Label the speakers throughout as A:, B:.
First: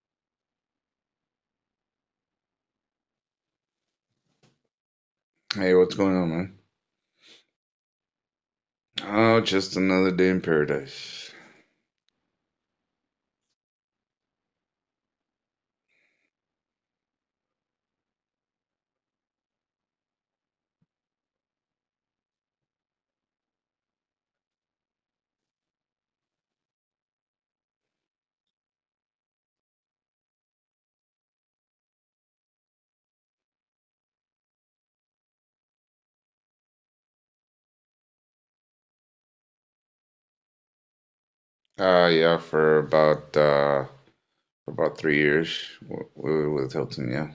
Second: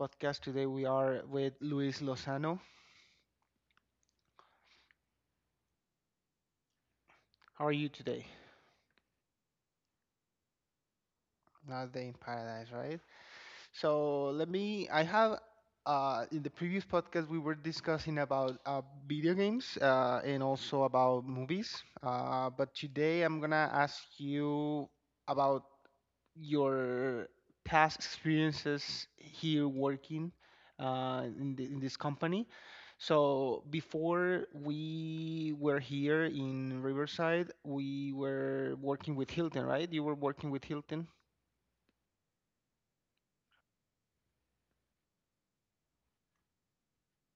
A: podcast. Today we are with Luis Lozano.
B: Hey, what's going on, man?
A: How are you today?
B: Oh, just another day in paradise.
A: Another day in paradise, right? So let me. I have In the previous podcast we were discussing about video games, and also about movies. But today I'm gonna ask you about your past experiences here working in in this company. So before we were here in Riverside, we were working with Hilton, right? You were working with Hilton.
B: Yeah, for about 3 years we were with Hilton, yeah.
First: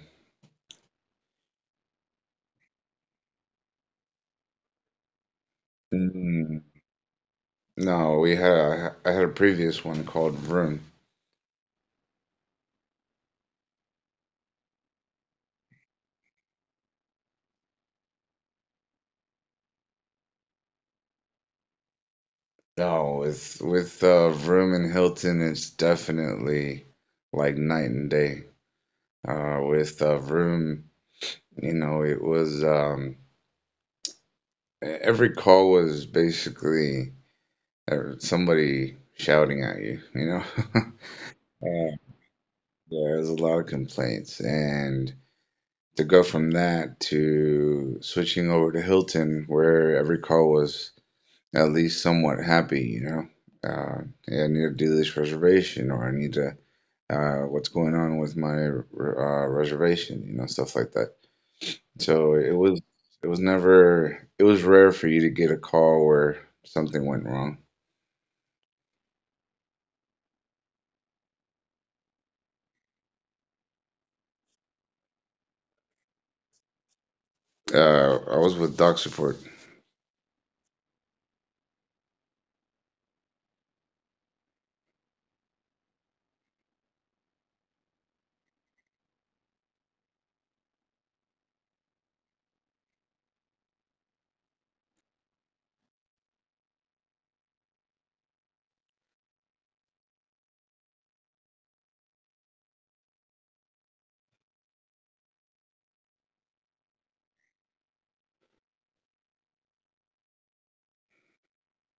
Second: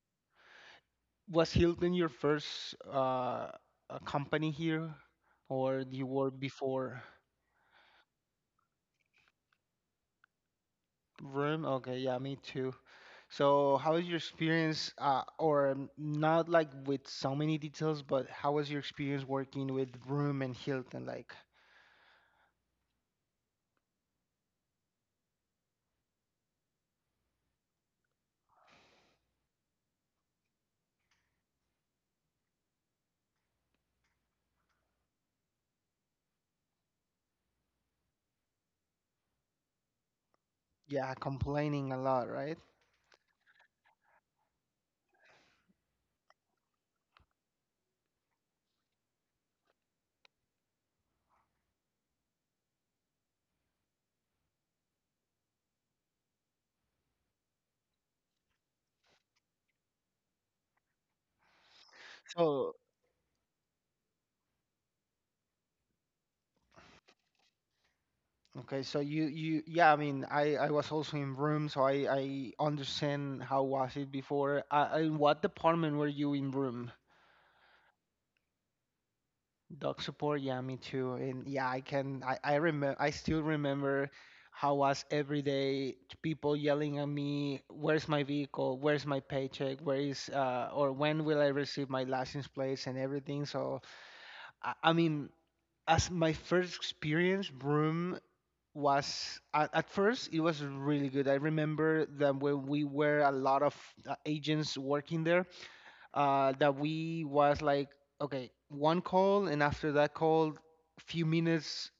A: Was Hilton your first company here, or you were
B: Mm,
A: before
B: no, we had I had a previous one called Vroom.
A: Room? Okay, yeah, me too. So, how was your experience, or not like with so many details, but how was your experience working with Room and Hilton? Like,
B: No, with Vroom and Hilton, it's definitely like night and day. With Vroom, it was every call was basically somebody shouting at you, you know.
A: yeah, complaining a lot, right?
B: There's a lot of complaints, and to go from that to switching over to Hilton, where every call was at least somewhat happy, you know, uh, hey, I need to do this reservation, or I need to, what's going on with my reservation, you know, stuff like that. So it
A: So,
B: was, it was never, it was rare for you to get a call where something went wrong.
A: okay, so you, yeah, I mean, I was also in Room, so I understand how was it before. In what department were you in Room?
B: I was with Doc Support.
A: Dog support, yeah, me too. And yeah, I can, I remember, I still remember how was every day, people yelling at me. Where's my vehicle? Where's my paycheck? Or when will I receive my license plates and everything? So, I mean, as my first experience, Broom was, at first, it was really good. I remember that when we were a lot of agents working there, that we was like, okay, one call and after that call few minutes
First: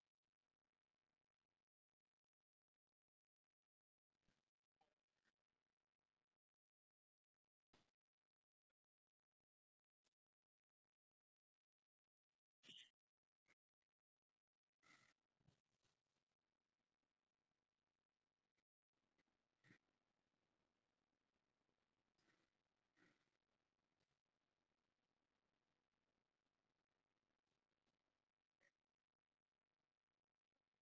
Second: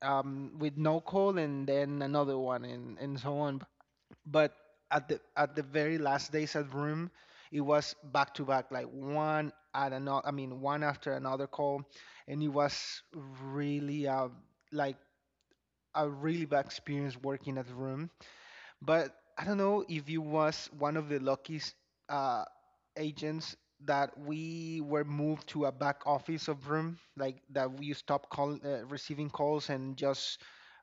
A: with no call and then another one, and so on. But at the very last days at room, it was back to back, like one at another, I mean, one after another call. And it was really, like, a really bad experience working at room. But I don't know if you was one of the lucky uh, agents that we were moved to a back office of room, like, that we stopped receiving calls and just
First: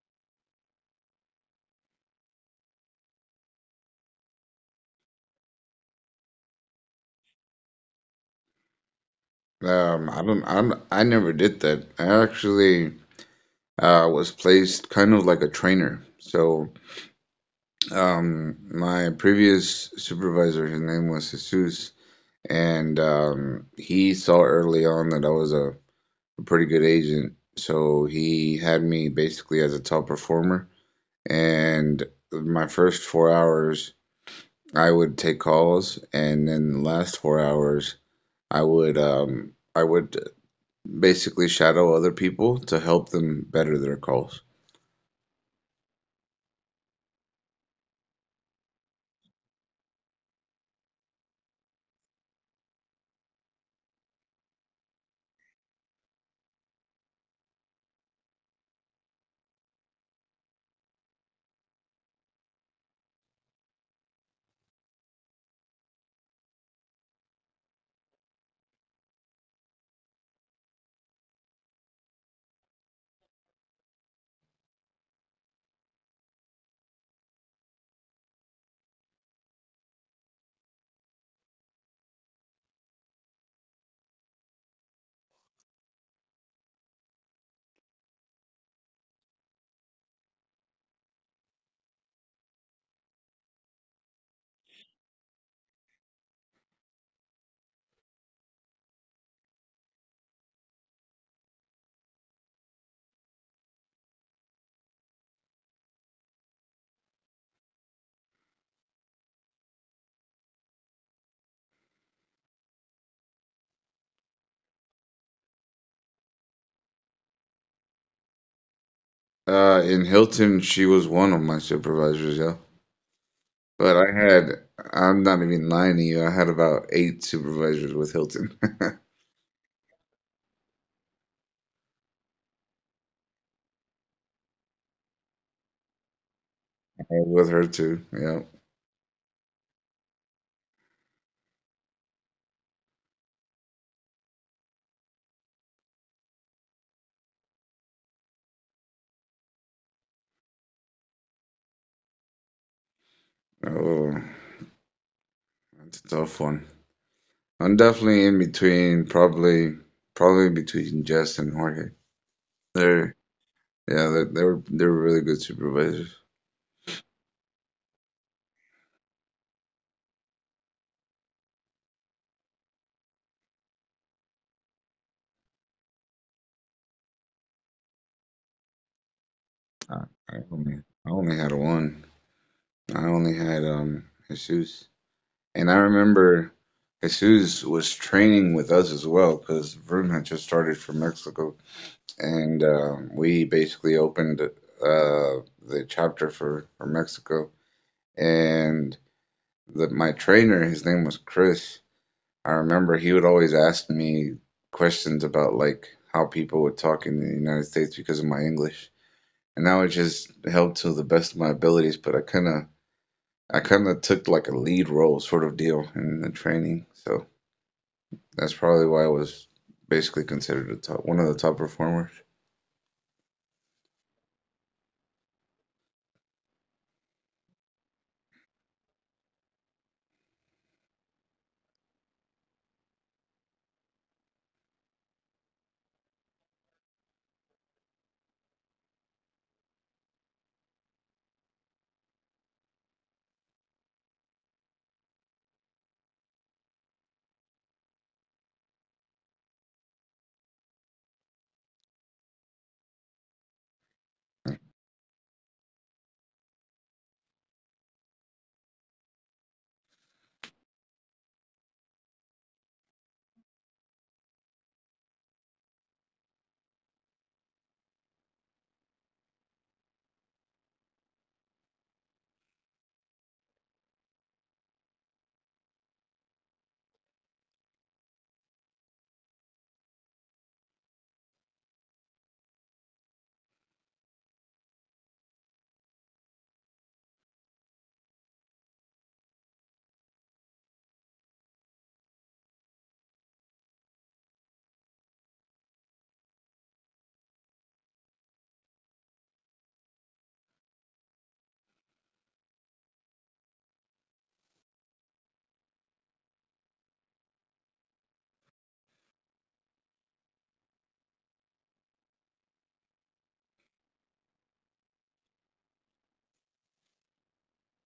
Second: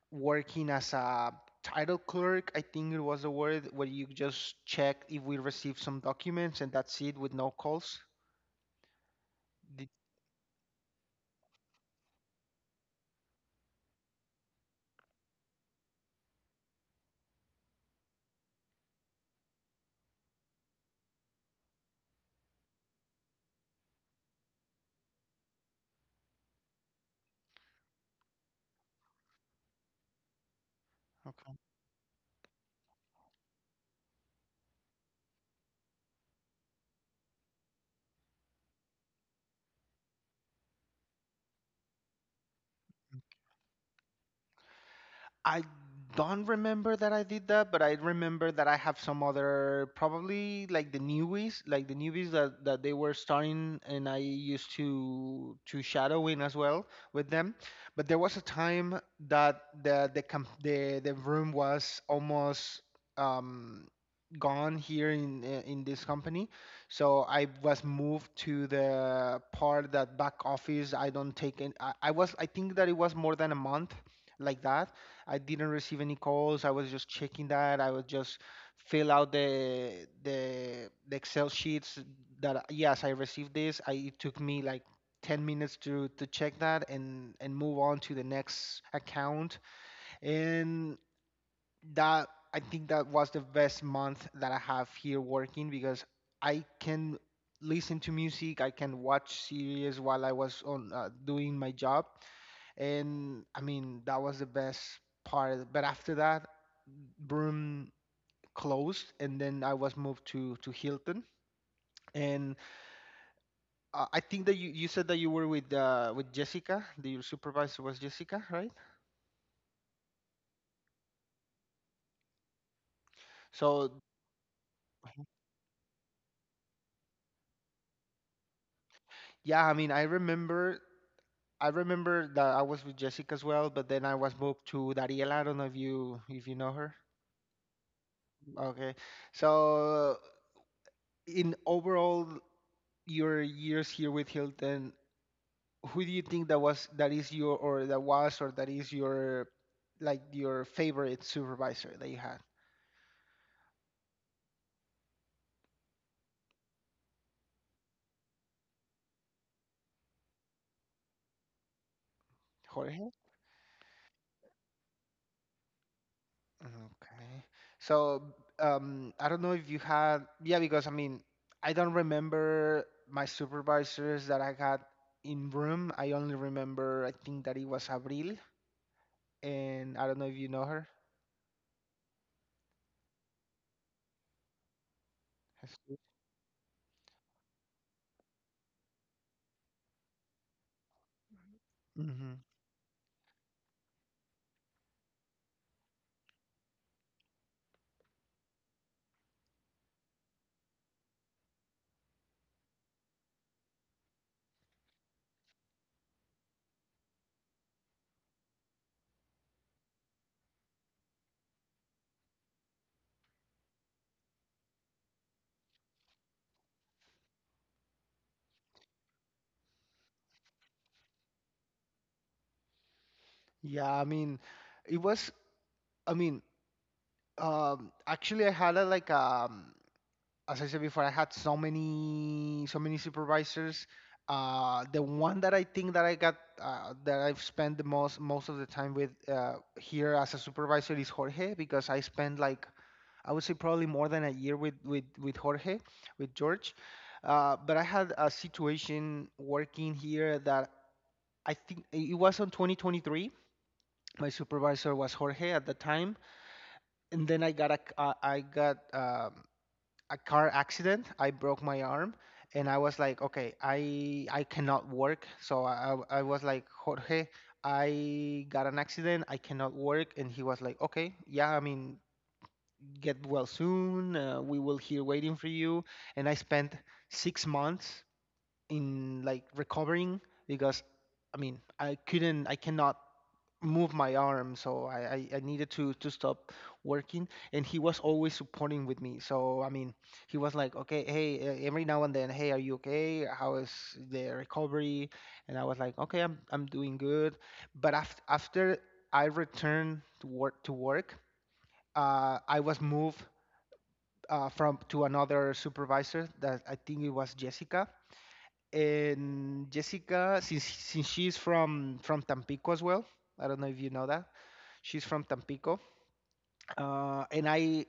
A: working as a title clerk. I think it was the word where you just check if we received some documents and that's it with no calls. Did,
B: I never did that. I actually was placed kind of like a trainer. So my previous supervisor, his name was Jesus, and he saw early on that I was a pretty good agent. So he had me basically as a top performer. And my first 4 hours, I would take calls, and then the last 4 hours, I would basically shadow other people to help them better their calls.
A: I don't remember that I did that, but I remember that I have some other, probably like the newbies that they were starting, and I used to shadow in as well with them. But there was a time that the camp, the room was almost um gone here in this company. So I was moved to the part, that back office. I don't take in. I think that it was more than a month like that. I didn't receive any calls. I was just checking that. I would just fill out the Excel sheets that, yes, I received this. I It took me like 10 minutes to check that and move on to the next account. And that, I think, that was the best month that I have here working, because I can listen to music, I can watch series while I was on, doing my job. And I mean, that was the best part. But after that, Broom closed, and then I was moved to Hilton. And I think that you said that you were with with Jessica. Your supervisor was Jessica, right?
B: In Hilton, she was one of my supervisors, yeah. But
A: So
B: I had, I'm not even lying to you, I had about 8 supervisors with Hilton. I
A: yeah, I mean, I remember that I was with Jessica as well, but then I was moved to Dariela. I don't know if you know her.
B: was with her too, yeah.
A: Okay, so, in overall your years here with Hilton, who do you think that was, that is your, or that was or that is your, like, your favorite supervisor that you had?
B: Oh, that's a tough one. I'm definitely in between, probably between Jess and Jorge.
A: Jorge.
B: They're, yeah, they were really good supervisors.
A: Okay, so I don't know if you had, yeah, because I mean, I don't remember my supervisors that I had in room. I only remember, I think that it was Abril, and
B: I,
A: I don't know if
B: I
A: you know
B: only,
A: her.
B: I only had one. I only had, Jesus. And I remember Jesus was training with us as well because Vroom had just started from Mexico,
A: Mm-hmm.
B: and we basically opened the chapter for Mexico. And my trainer, his name was Chris. I remember he would always ask me questions about like how people would talk in the United States because of my English, and I would just help to the best of my abilities. But I kind of took like a lead role sort of deal in the training, so. That's probably why I was basically considered a top, one of the top performers.
A: Yeah, I mean, it was, I mean, actually, I had a like a, um as I said before, I had so many supervisors. The one that I think that I got that I've spent the most of the time with, here as a supervisor, is Jorge, because I spent like, I would say probably more than a year with with Jorge, with George. But I had a situation working here that I think it was on 2023. My supervisor was Jorge at the time, and then I got a c- I got a car accident. I broke my arm, and I was like, okay, I cannot work. So I was like, Jorge, I got an accident. I cannot work. And he was like, okay, yeah, I mean, get well soon. We will here waiting for you. And I spent 6 months in, like, recovering, because I mean, I couldn't, I cannot move my arm, so I needed to stop working. And he was always supporting with me, so I mean, he was like, okay, hey, every now and then, hey, are you okay, how is the recovery? And I was like, okay, I'm doing good. But after I returned to work, I was moved from to another supervisor that, I think, it was Jessica. And Jessica, since she's from Tampico as well, I don't know if you know that. She's from Tampico, and I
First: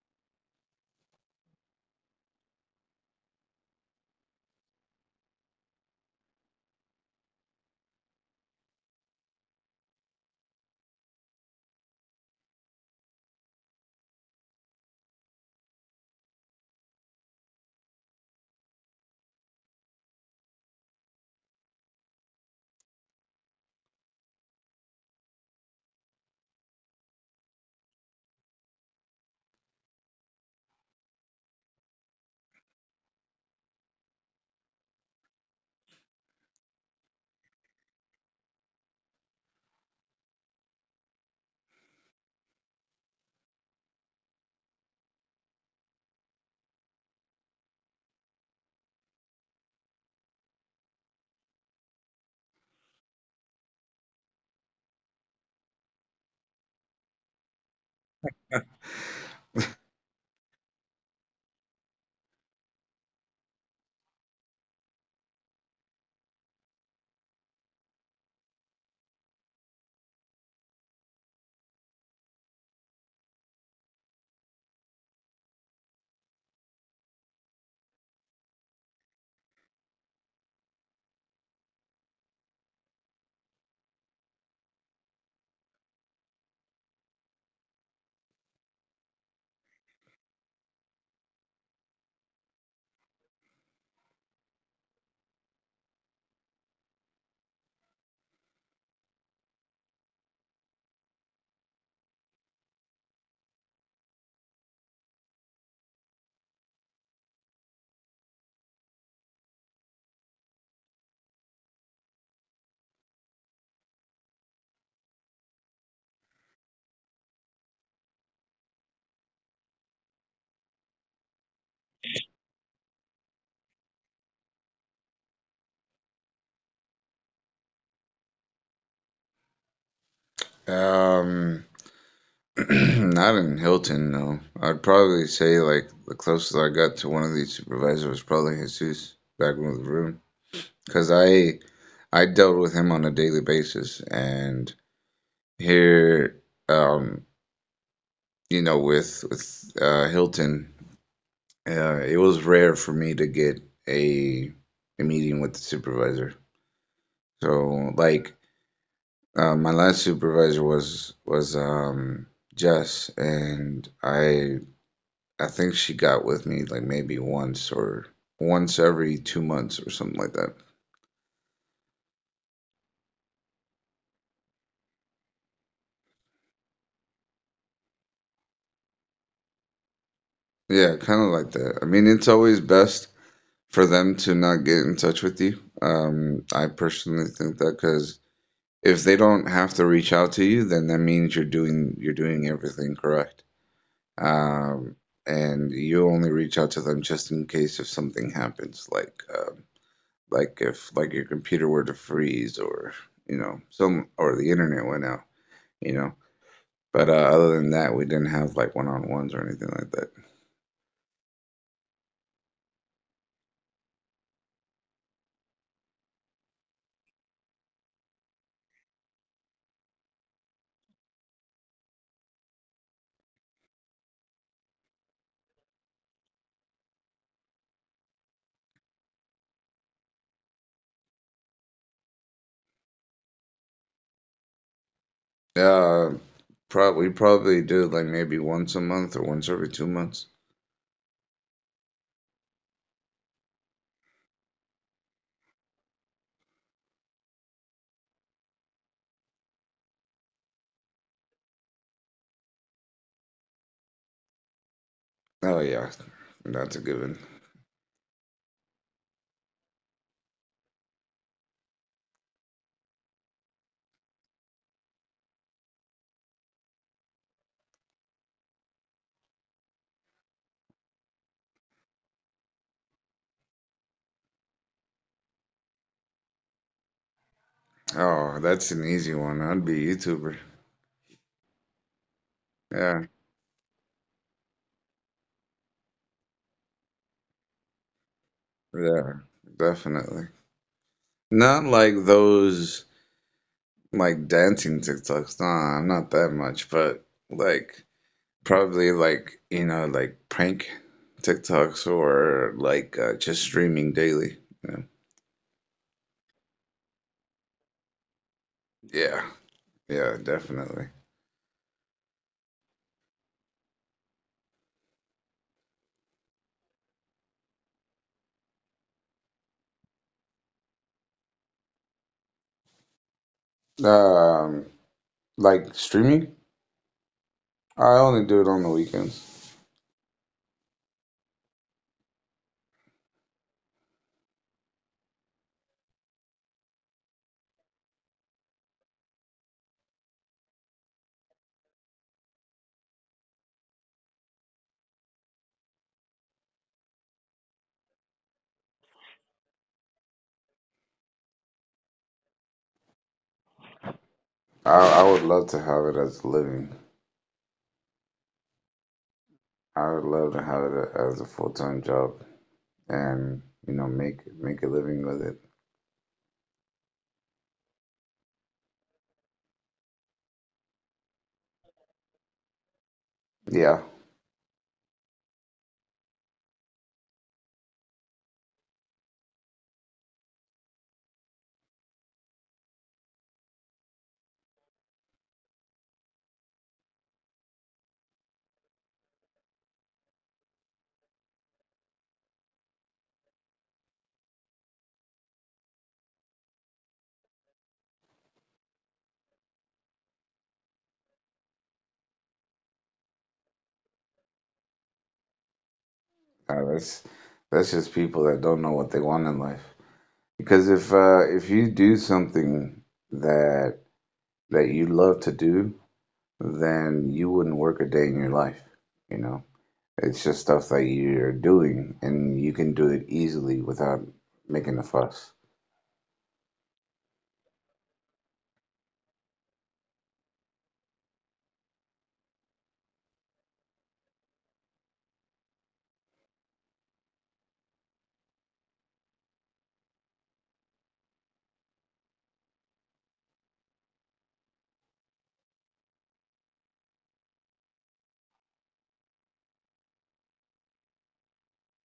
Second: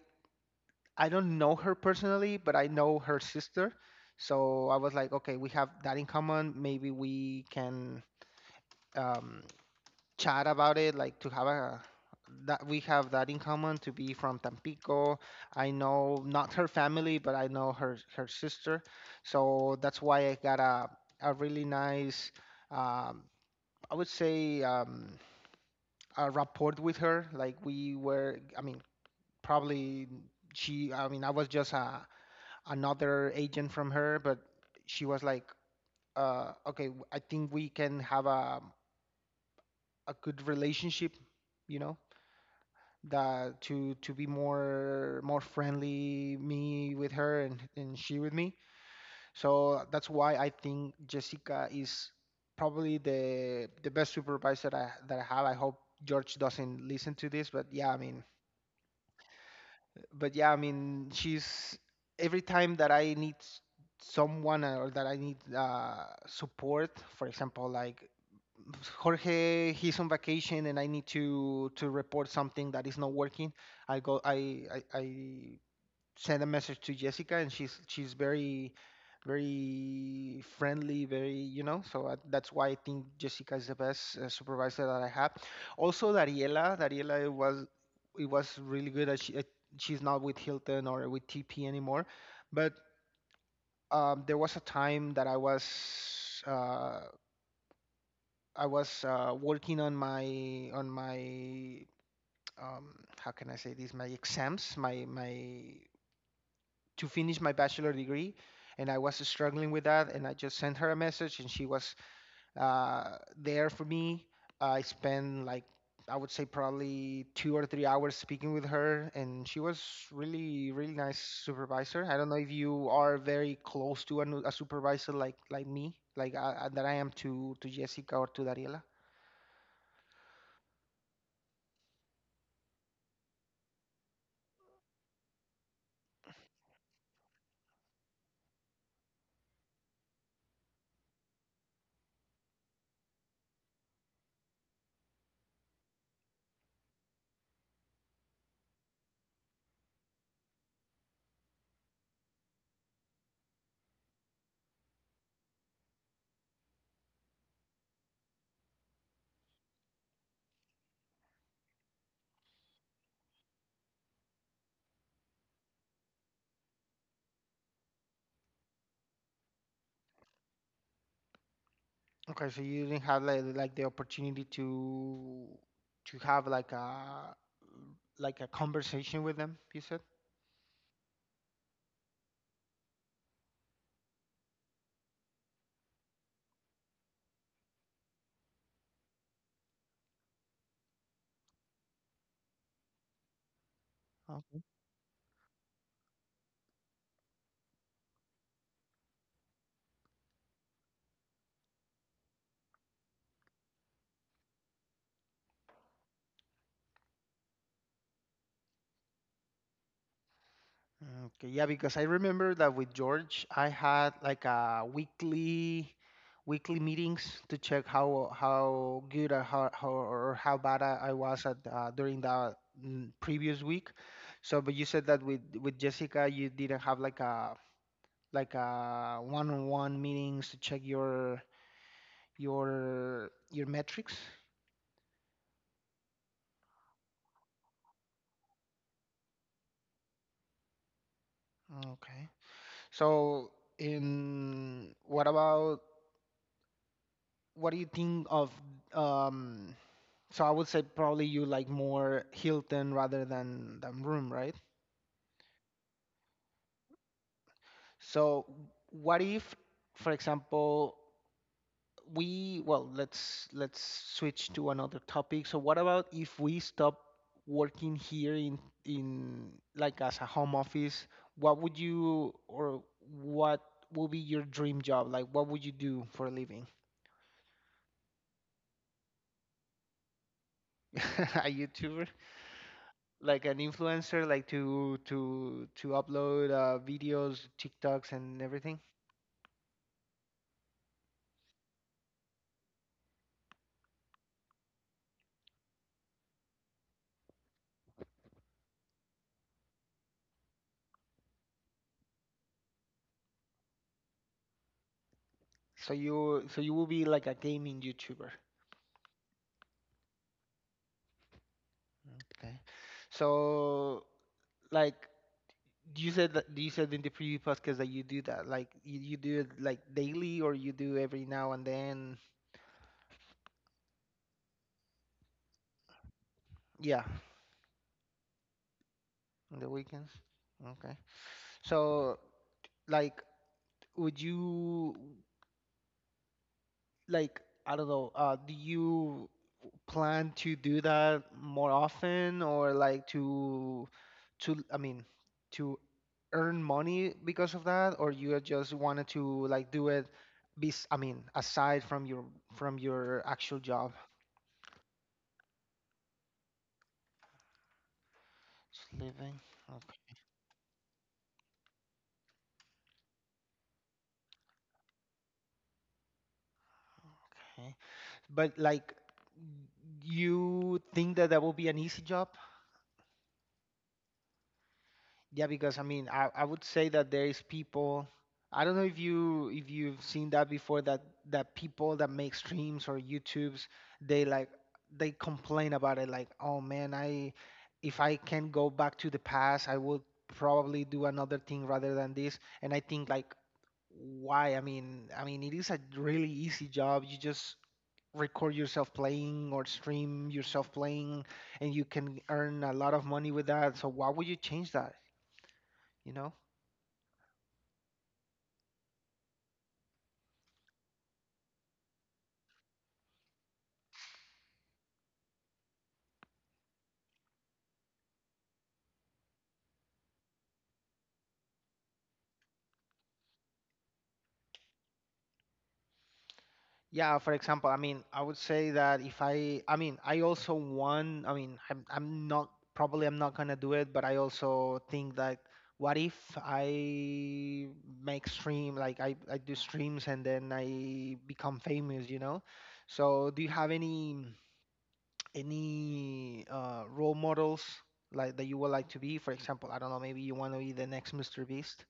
A: I don't know her personally, but I know her sister. So I was like, okay, we have that in common. Maybe we can, um, chat about it, like, to have a that we have that in common, to be from Tampico. I know not her family, but I know her sister. So that's why I got a really nice, Um, I would say, a rapport with her. Like, we were, I mean, probably, she I mean, I was just another agent from her, but she was like, okay, I think we can have a good relationship, you know, that to be more friendly, me with her, and she with me. So that's why I think Jessica is probably the best supervisor that I have. I hope George doesn't listen to this, but yeah, I mean, but yeah, I mean, she's every time that I need someone, or that I need support. For example, like, Jorge, he's on vacation and I need to report something that is not working. I go, I sent a message to Jessica, and she's very very friendly, very. That's why I think Jessica is the best supervisor that I have. Also, Dariela, it was really good. She's not with Hilton or with TP anymore, but there was a time that I was, working on my, um, how can I say this, my exams, my, to finish my bachelor degree. And I was struggling with that, and I just sent her a message, and she was, there for me. I spent like, I would say probably 2 or 3 hours speaking with her, and she was really really nice supervisor. I don't know if you are very close to a supervisor, like me, like that I am to Jessica or to Dariela.
B: Um, Not in Hilton, no. I'd probably say like the closest I got to one of these supervisors was probably Jesus back in the room, because I dealt with him on a daily basis, and here, um, you know, with Hilton, it was rare for me to get a a meeting with the supervisor. So like my last supervisor was Jess, and I think she got with me like maybe once or once every 2 months or something like that.
A: Okay, so you didn't have, like the opportunity to have, like a conversation with them, you said?
B: Yeah, kind of like that. I mean, it's always best for them to not get in touch with you. I personally think that because if they don't have to reach out to you, then that means you're doing everything correct.
A: Okay.
B: Um, and you only reach out to them just in case if something happens, like. Like if like your computer were to freeze or you know some or the internet went out, you know. But other than that we didn't have like one-on-ones or anything like that.
A: Okay. Yeah, because I remember that with George, I had like a weekly meetings to check how good or how bad I was at, during the, previous week. So, but you said that with Jessica, you didn't have like a, one-on-one meetings to check your metrics.
B: uh Probably do like maybe once a month or once every 2 months.
A: Okay. So, in what about what do you think of um I would say probably you like more Hilton rather than room, right?
B: Oh yeah, that's a given.
A: So what if, for example, we well, let's switch to another topic. So what about if we stop working here in like as a home office? What would be your dream job? Like, what would you do for a living?
B: Oh, that's an easy one. I'd be a YouTuber.
A: A YouTuber?
B: Yeah,
A: Like an influencer, like, to upload, videos, TikToks and everything?
B: yeah, definitely. Not like those like dancing TikToks, nah, I'm not that much. But like probably like, you know, like prank TikToks or like, just streaming daily. You know?
A: So you, will be like a gaming YouTuber.
B: Yeah, yeah, definitely.
A: Okay. So, like, you said that you said in the previous podcast that you do that. Like, you do it like, daily, or you do every now and then.
B: Um, like streaming,
A: Yeah,
B: I only do it on the weekends.
A: on the weekends. Okay. So like would you like I don't know, do you plan to do that more often or like to I mean to earn money because of that, or you just wanted to like do it be I mean aside from your actual job?
B: I would love to have it as a living.
A: Just living.
B: I would
A: Okay.
B: love to have it as a full-time job and, you know, make make a living with it.
A: Okay. But like, you think that that will be an easy job?
B: Yeah,
A: Yeah, because I mean, I would say that there is people. I don't know if you if you've seen that before, that that people that make streams or YouTubes, they like they complain about it like, "Oh man, I if I can go back to the past, I would probably do another thing rather than this." And I think like, why? I mean, it is a really easy job. You just record yourself playing or stream yourself playing, and you can earn a lot of money with that. So why would you change that? You know?
B: that's just people that don't know what they want in life. Because if you do something that that you love to do, then you wouldn't work a day in your life. You know, it's just stuff that you're doing and you can do it easily without making a fuss.
A: Yeah, for example, I mean, I would say that if I also want, I mean, I'm not probably, I'm not gonna do it, but I also think that what if I make stream, like I do streams and then I become famous, you know? So do you have any any role models, like, that you would like to be? For example, I don't know, maybe you want to be the next Mr. Beast.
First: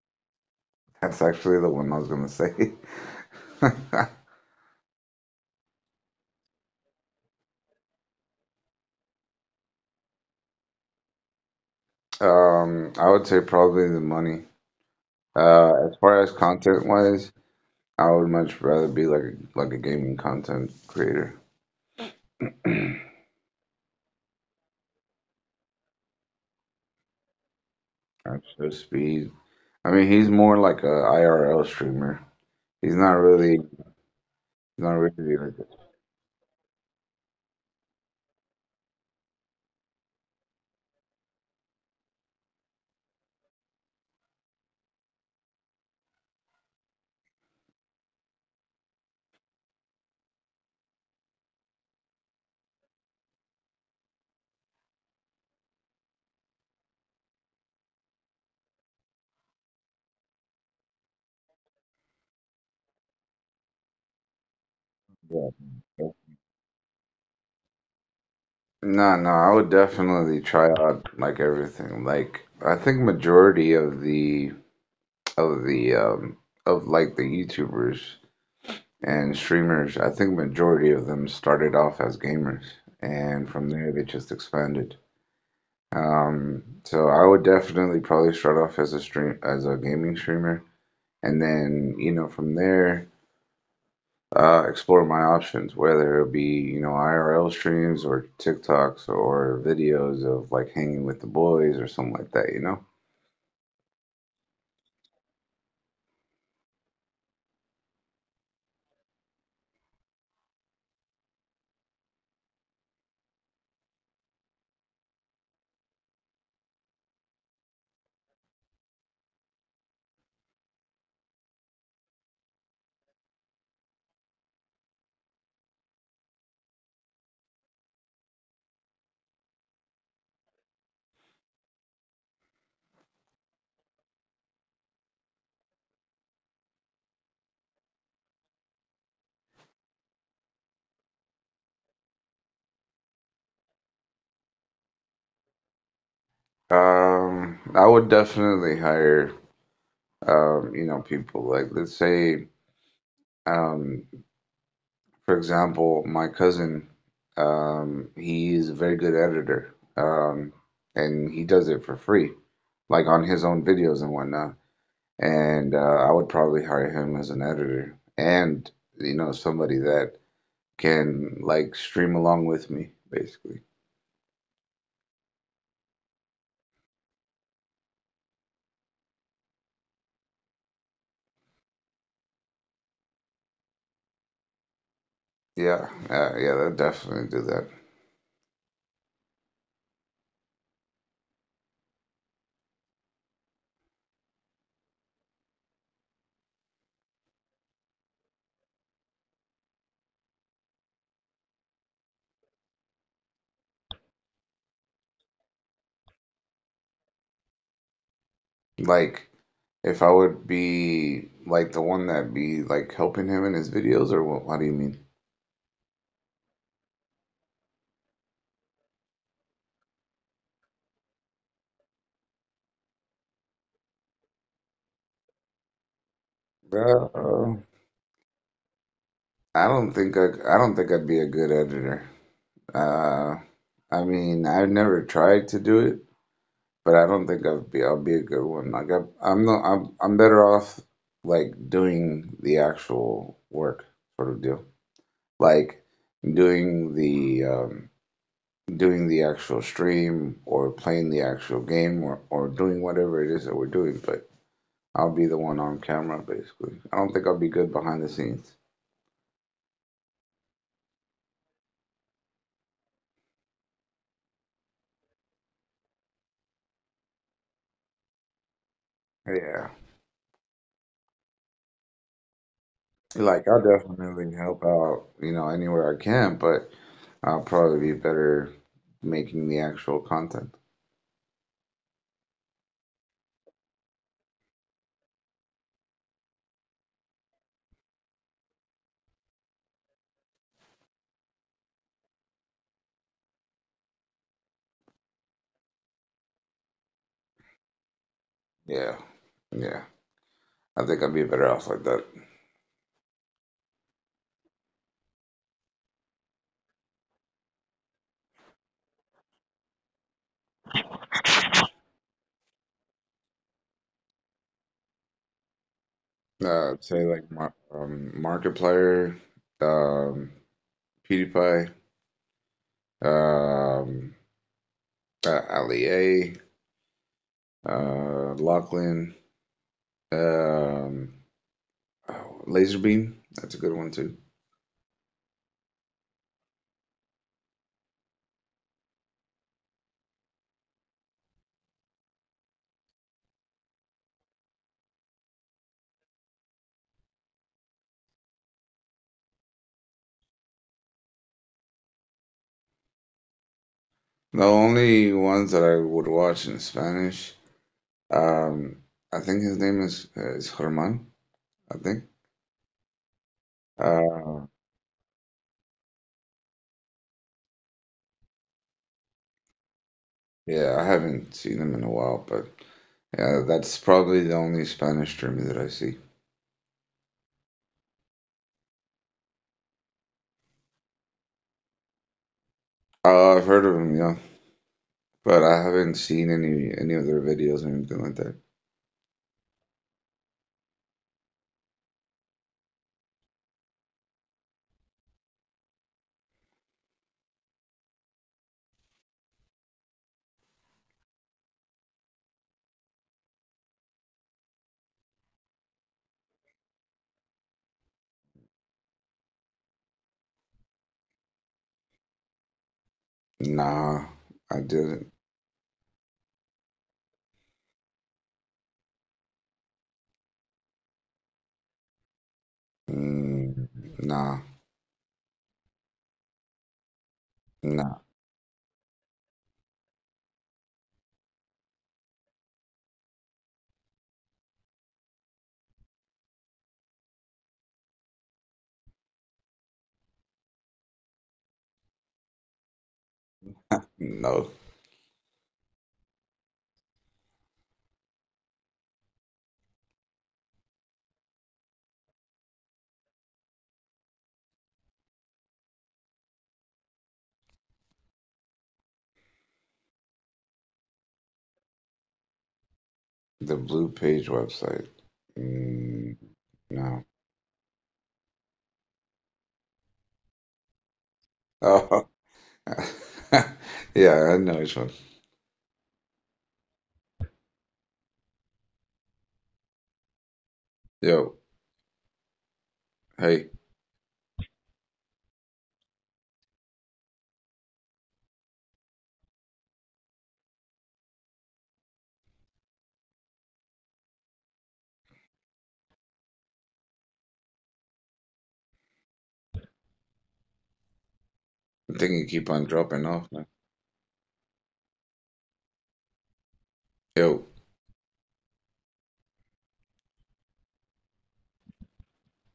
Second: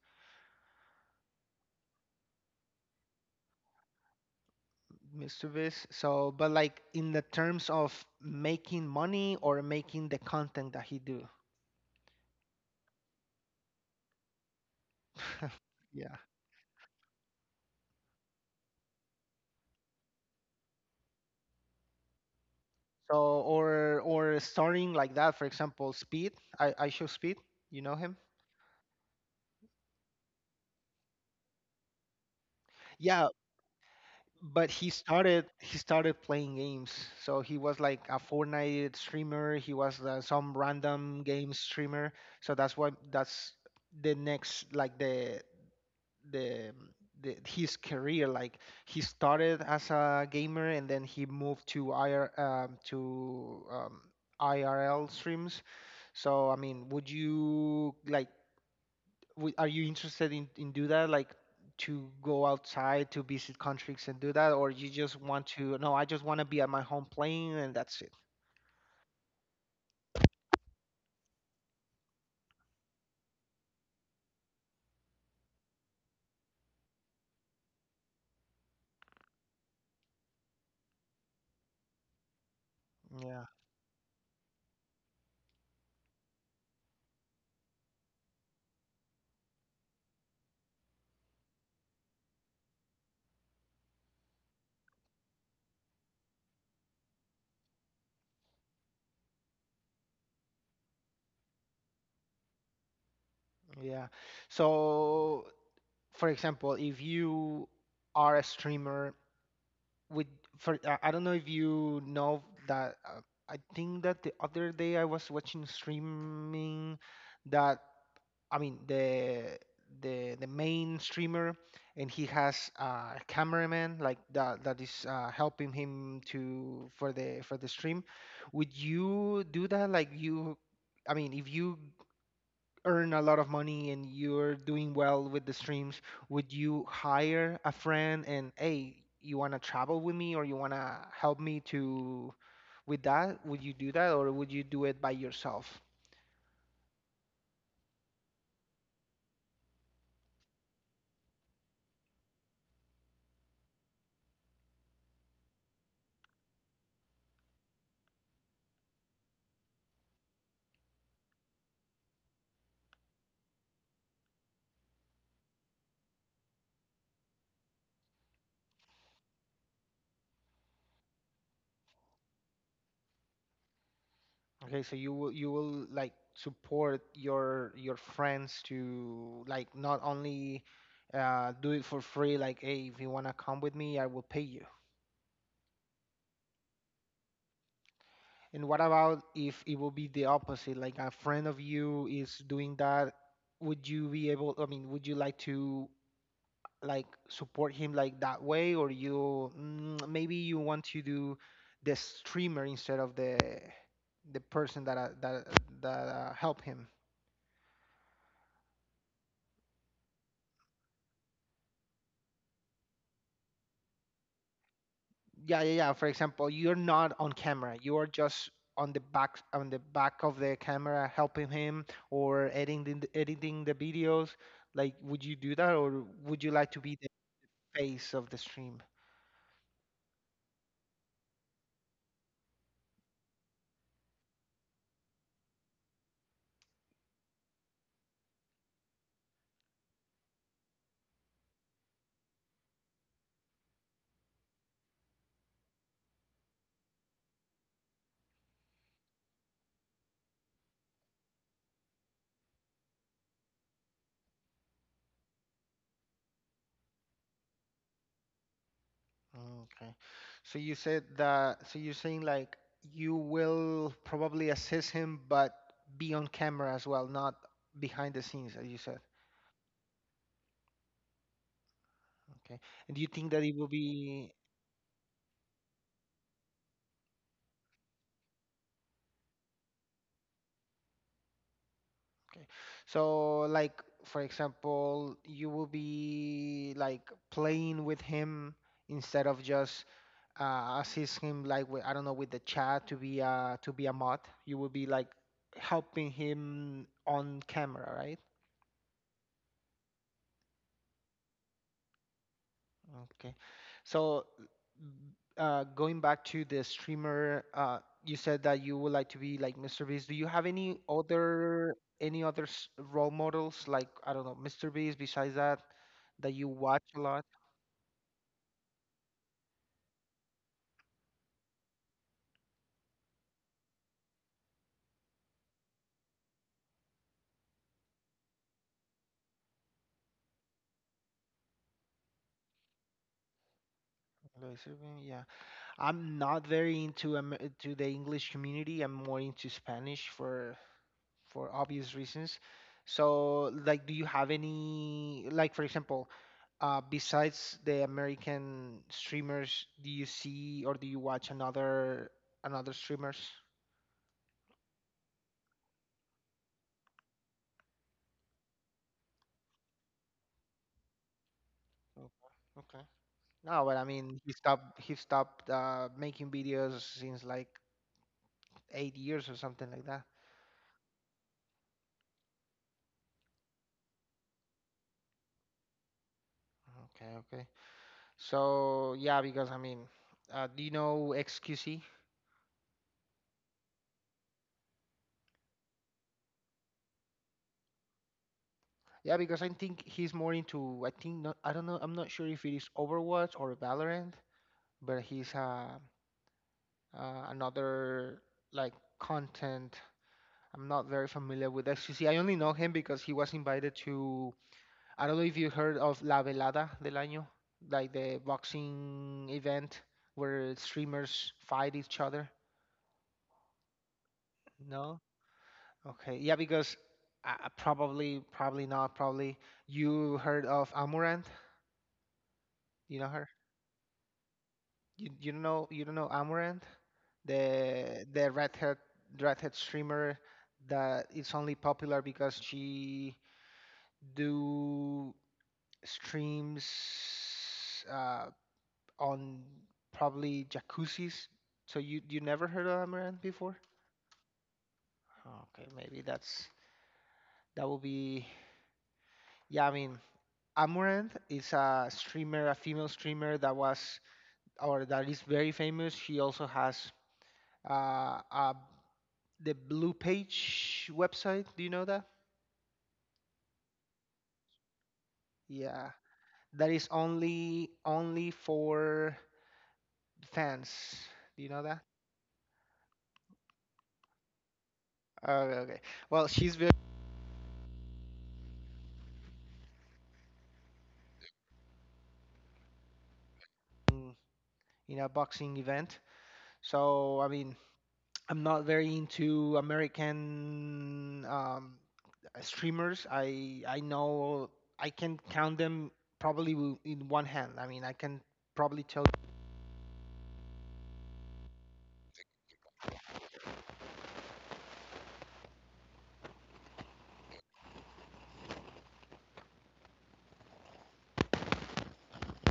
B: That's actually the one I was gonna say.
A: Mischievous. So, but like in the terms of making money or making the content that he do.
B: I would say probably the money. As
A: Yeah.
B: far as content wise, I would much rather be like like a gaming content creator.
A: So, or starting like that, for example, Speed. I show Speed. You know him?
B: That's just be. I mean, he's more like a IRL streamer. He's not
A: Yeah,
B: really,
A: but
B: he's
A: he
B: not really
A: started,
B: like
A: he started playing games. So he was like a Fortnite streamer. He was some random game streamer. So that's why that's the next, like, the the, the his career. Like, he started as a gamer, and then he moved to IR to IRL streams. So I mean, would you like? Are you interested in do that? Like to go outside to visit countries and do that, or you just want
B: a,
A: to? No, I
B: yeah.
A: just want to be at my home playing and that's it.
B: No, no, I would definitely try out like everything. Like I think majority of the of the um of like the YouTubers and streamers, I think majority of them started off as gamers
A: Yeah,
B: and from there they just expanded. So I would definitely probably start off as a gaming streamer and then, you know, from there explore my options, whether it be, you know, IRL streams or TikToks or videos of like hanging with the boys or something like that, you know?
A: yeah. So, for example, if you are a streamer with for I don't know if you know that I think that the other day I was watching streaming that, I mean, the the main streamer and he has a cameraman like that, that is helping him to for the stream. Would you do that? Like you, I mean, if you earn a lot of money and you're doing well with the streams, would you hire a friend and hey, you want to travel with me, or you want to help me to with that? Would you do that, or would you do it by yourself?
B: I would definitely hire, you know, people like, let's say, um, for example, my cousin, he is a very good editor, and he does it for free, like on his own videos and whatnot. And I would probably hire him as an editor and, you know, somebody that can like stream along with me, basically.
A: Okay, so you will, you will like support your friends to like not only do it for free, like hey, if you want to come with me, I will pay you.
B: Yeah, that definitely do that.
A: And what about if it will be the opposite? Like a friend of you is doing that, would you be able, I mean, would you like to like support him like that way, or you maybe you want to do the streamer instead of the person that help him?
B: Like, if I would be like the one that be like helping him in his videos, or what? What do you mean?
A: Yeah, yeah, yeah. For example, you're not on camera. You're just on the back, on the back of the camera helping him or editing editing the videos. Like, would you do that, or would you like to be
B: Bro,
A: phase of the stream.
B: I don't think I'd be a good editor. Uh, I mean, I've never tried to do it, but I don't think I'd be, I'll be a good one. Like, I, I'm not, I'm better off like doing the actual work sort of deal, like doing the um doing the actual stream or playing the actual game, or doing whatever it is that we're doing, but I'll be the one on camera basically. I don't think I'll be good behind the scenes.
A: Okay. So you said that, so you're saying like, you will probably assist him, but be on camera as well, not behind the scenes, as you said.
B: Yeah.
A: Okay. And do you think
B: Like
A: that it
B: I'll
A: will
B: definitely
A: be,
B: help out, you know, anywhere I can, but I'll probably be better making the actual content.
A: okay. So like, for example, you will be like playing with him instead of just assist him like with, I don't know, with the chat to be a mod. You will be like helping him on camera, right?
B: Yeah. Yeah. I think I'd be better off like that.
A: Okay. So, going back to the streamer, you said that you would like to be like Mr. Beast. Do you have any other role models, like, I don't know, Mr. Beast besides that that you
B: I'd
A: watch a
B: say
A: lot?
B: like Markiplier, um, PewDiePie, um, Ali A. Lachlan, um, oh, Laserbeam. That's a good one too.
A: Like, so, yeah. I'm not very into to the English community. I'm more into Spanish for obvious reasons. So, like, do you have any, like, for example, besides the American streamers, do you see or do you watch another another streamers?
B: The only ones that I would watch in Spanish, um, I think his name is Germán. I think.
A: Okay. Okay. No, but I mean, he
B: Uh,
A: stopped, he stopped making videos since like 8 years or something like that.
B: yeah, I haven't seen him in a while, but yeah, that's probably the only Spanish streamer that I see.
A: Okay, okay. So yeah, because I mean, do you know XQC?
B: I've heard of him, yeah, but I haven't seen any of their videos or anything like that.
A: Yeah, because I think he's more into, I think, not, I don't know, I'm not sure if it is Overwatch or Valorant, but he's another like content. I'm not very familiar with XQC. I only know him because he was invited to. I don't know if you heard of La Velada del Año, like the boxing event where streamers fight each other.
B: Nah, I
A: No.
B: didn't.
A: Okay. Yeah, because probably not. Probably you heard of Amurant. You know her?
B: Mm, nah,
A: You don't know, you don't know Amaranth,
B: nah,
A: the red hat streamer that is only popular because she do streams uh, on probably jacuzzis. So you never heard of Amaranth before?
B: no.
A: Okay, maybe that's that will be yeah, I mean, Amaranth is a streamer, a female streamer that was or that is very famous. She also has a the Blue Page website. Do you know that?
B: The Blue Page website.
A: Yeah,
B: Mm,
A: that is
B: no.
A: only, only for fans. Do you know that?
B: Oh. Yeah, I know which one.
A: Okay, okay. Well, she's very
B: Yo, hey,
A: in a boxing event, so I mean, I'm not very into American streamers. I know I can count them probably in one hand. I mean, I can probably tell.
B: I think you keep on dropping off now. Yo,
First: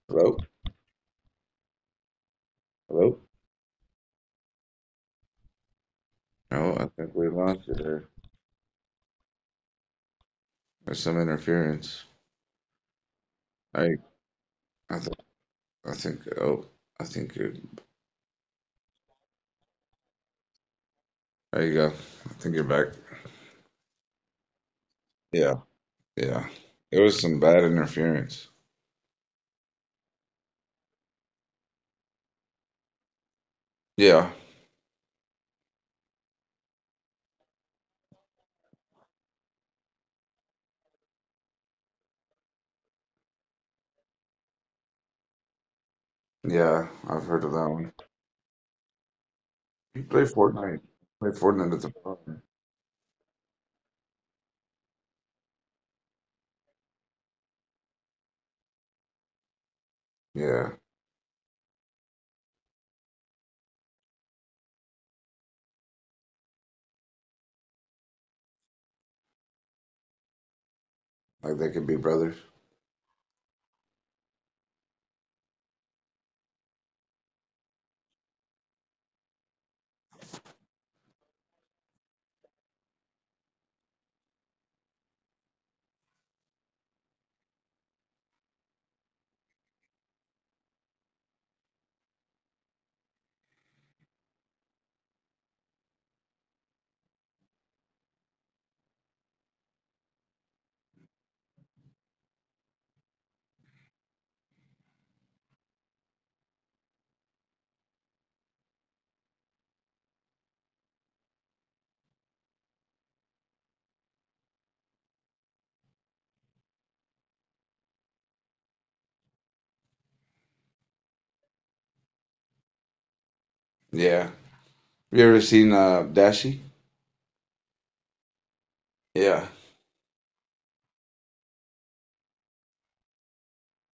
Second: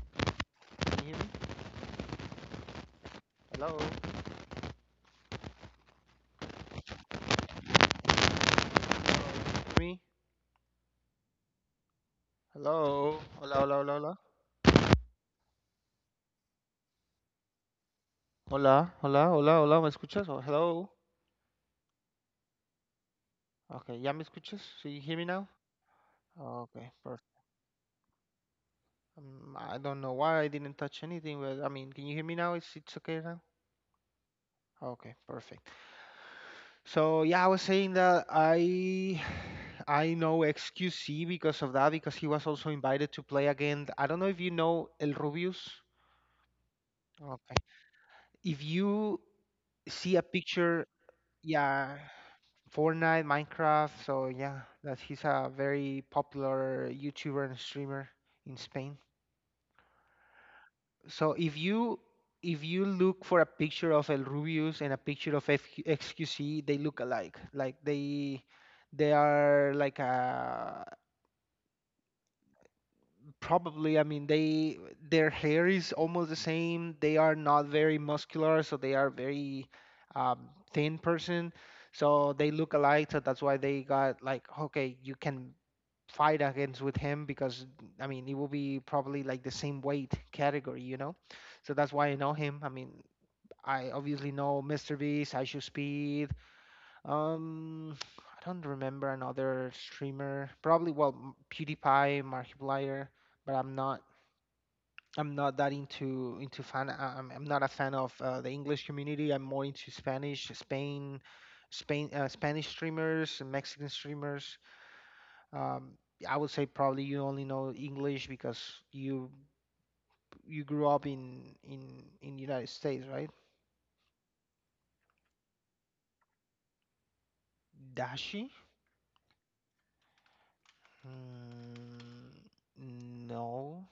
B: hello?
A: Can you hear me?
B: Hello?
A: Hello. Hello.
B: No, I think we lost you there.
A: Can you hear me?
B: There's some interference.
A: Hello. Hello. Hello. Hello.
B: I,
A: Hello?
B: I, th- I think, oh, I think you're,
A: Hola, hola, hola, hola, ¿me escuchas? Oh, hello.
B: there you go. I think you're back.
A: Okay, ¿ya me escuchas? Do you hear me now?
B: Yeah, yeah.
A: Okay,
B: It was
A: perfect.
B: some bad interference.
A: I don't know why I didn't touch anything, but I mean, can you hear me now? It's okay now?
B: Yeah,
A: Okay, perfect. So yeah, I was saying that I I know XQC because of that, because he was also invited to play again. I don't know if you know El Rubius.
B: yeah, I've heard of
A: Okay.
B: that one.
A: If you
B: You
A: see
B: play
A: a
B: Fortnite.
A: picture,
B: Play Fortnite at the
A: yeah,
B: bar.
A: Fortnite, Minecraft. So yeah, that he's a very popular YouTuber and streamer in Spain.
B: Yeah,
A: So if you, if you look for a picture of El Rubius and a picture of FQ, XQC, they look alike. Like they are like a
B: like they could be brothers.
A: probably, I mean, they their hair is almost the same. They are not very muscular, so they are very thin person. So they look alike. So that's why they got like, okay, you can fight against with him, because I mean, it will be probably like the same weight category, you know. So that's why I know him. I mean, I obviously know Mr. Beast, I Should Speed. I don't remember another streamer. Probably well, PewDiePie, Markiplier, but I'm not, I'm not that into fan. I'm not a fan of the English community. I'm more into Spanish, Spain, Spain, Spanish streamers, and Mexican streamers. Um, I would say probably you only know English because you you grew up in in United States, right?
B: Yeah. You ever seen Dashi?
A: Dashi?
B: Yeah.
A: Mm, no,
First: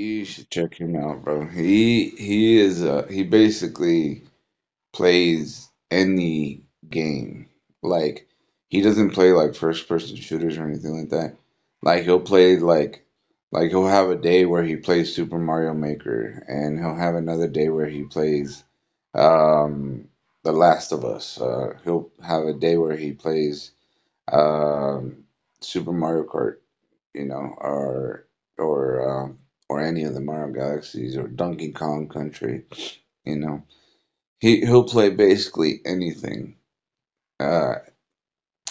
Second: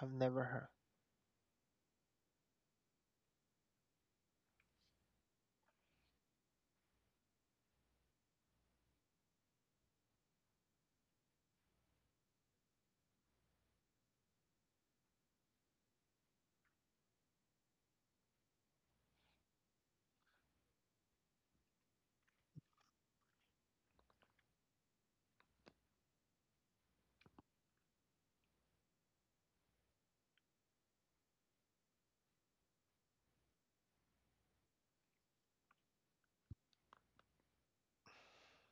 A: I've never
B: should
A: heard.
B: check him out, bro. He basically plays any game. Like he doesn't play like first person shooters or anything like that. Like he'll play like he'll have a day where he plays Super Mario Maker and he'll have another day where he plays um The Last of Us. He'll have a day where he plays um Super Mario Kart, you know, or um, or any of the Mario Galaxies or Donkey Kong Country. You know, he he'll play basically anything. Uh,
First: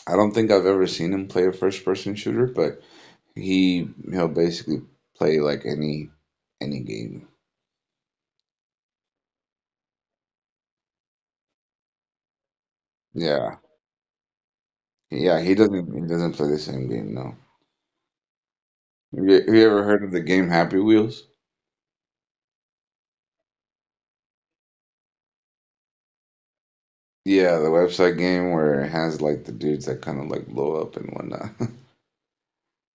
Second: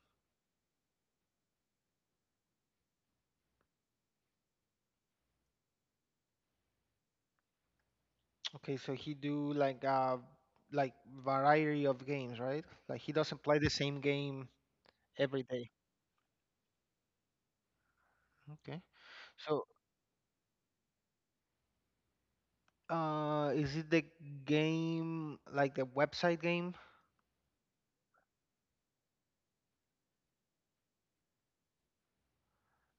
B: I don't think I've ever seen him play a first person shooter, but he he'll basically play like any game.
A: Okay, so he do like variety of games, right? Like he doesn't play
B: Yeah,
A: the same game every
B: yeah.
A: day.
B: He doesn't play the same game. No.
A: Okay.
B: Have
A: So,
B: you ever heard of the game Happy Wheels?
A: is it the game like the website game?
B: Yeah, the website game where it has like the dudes that kind of like blow up and whatnot.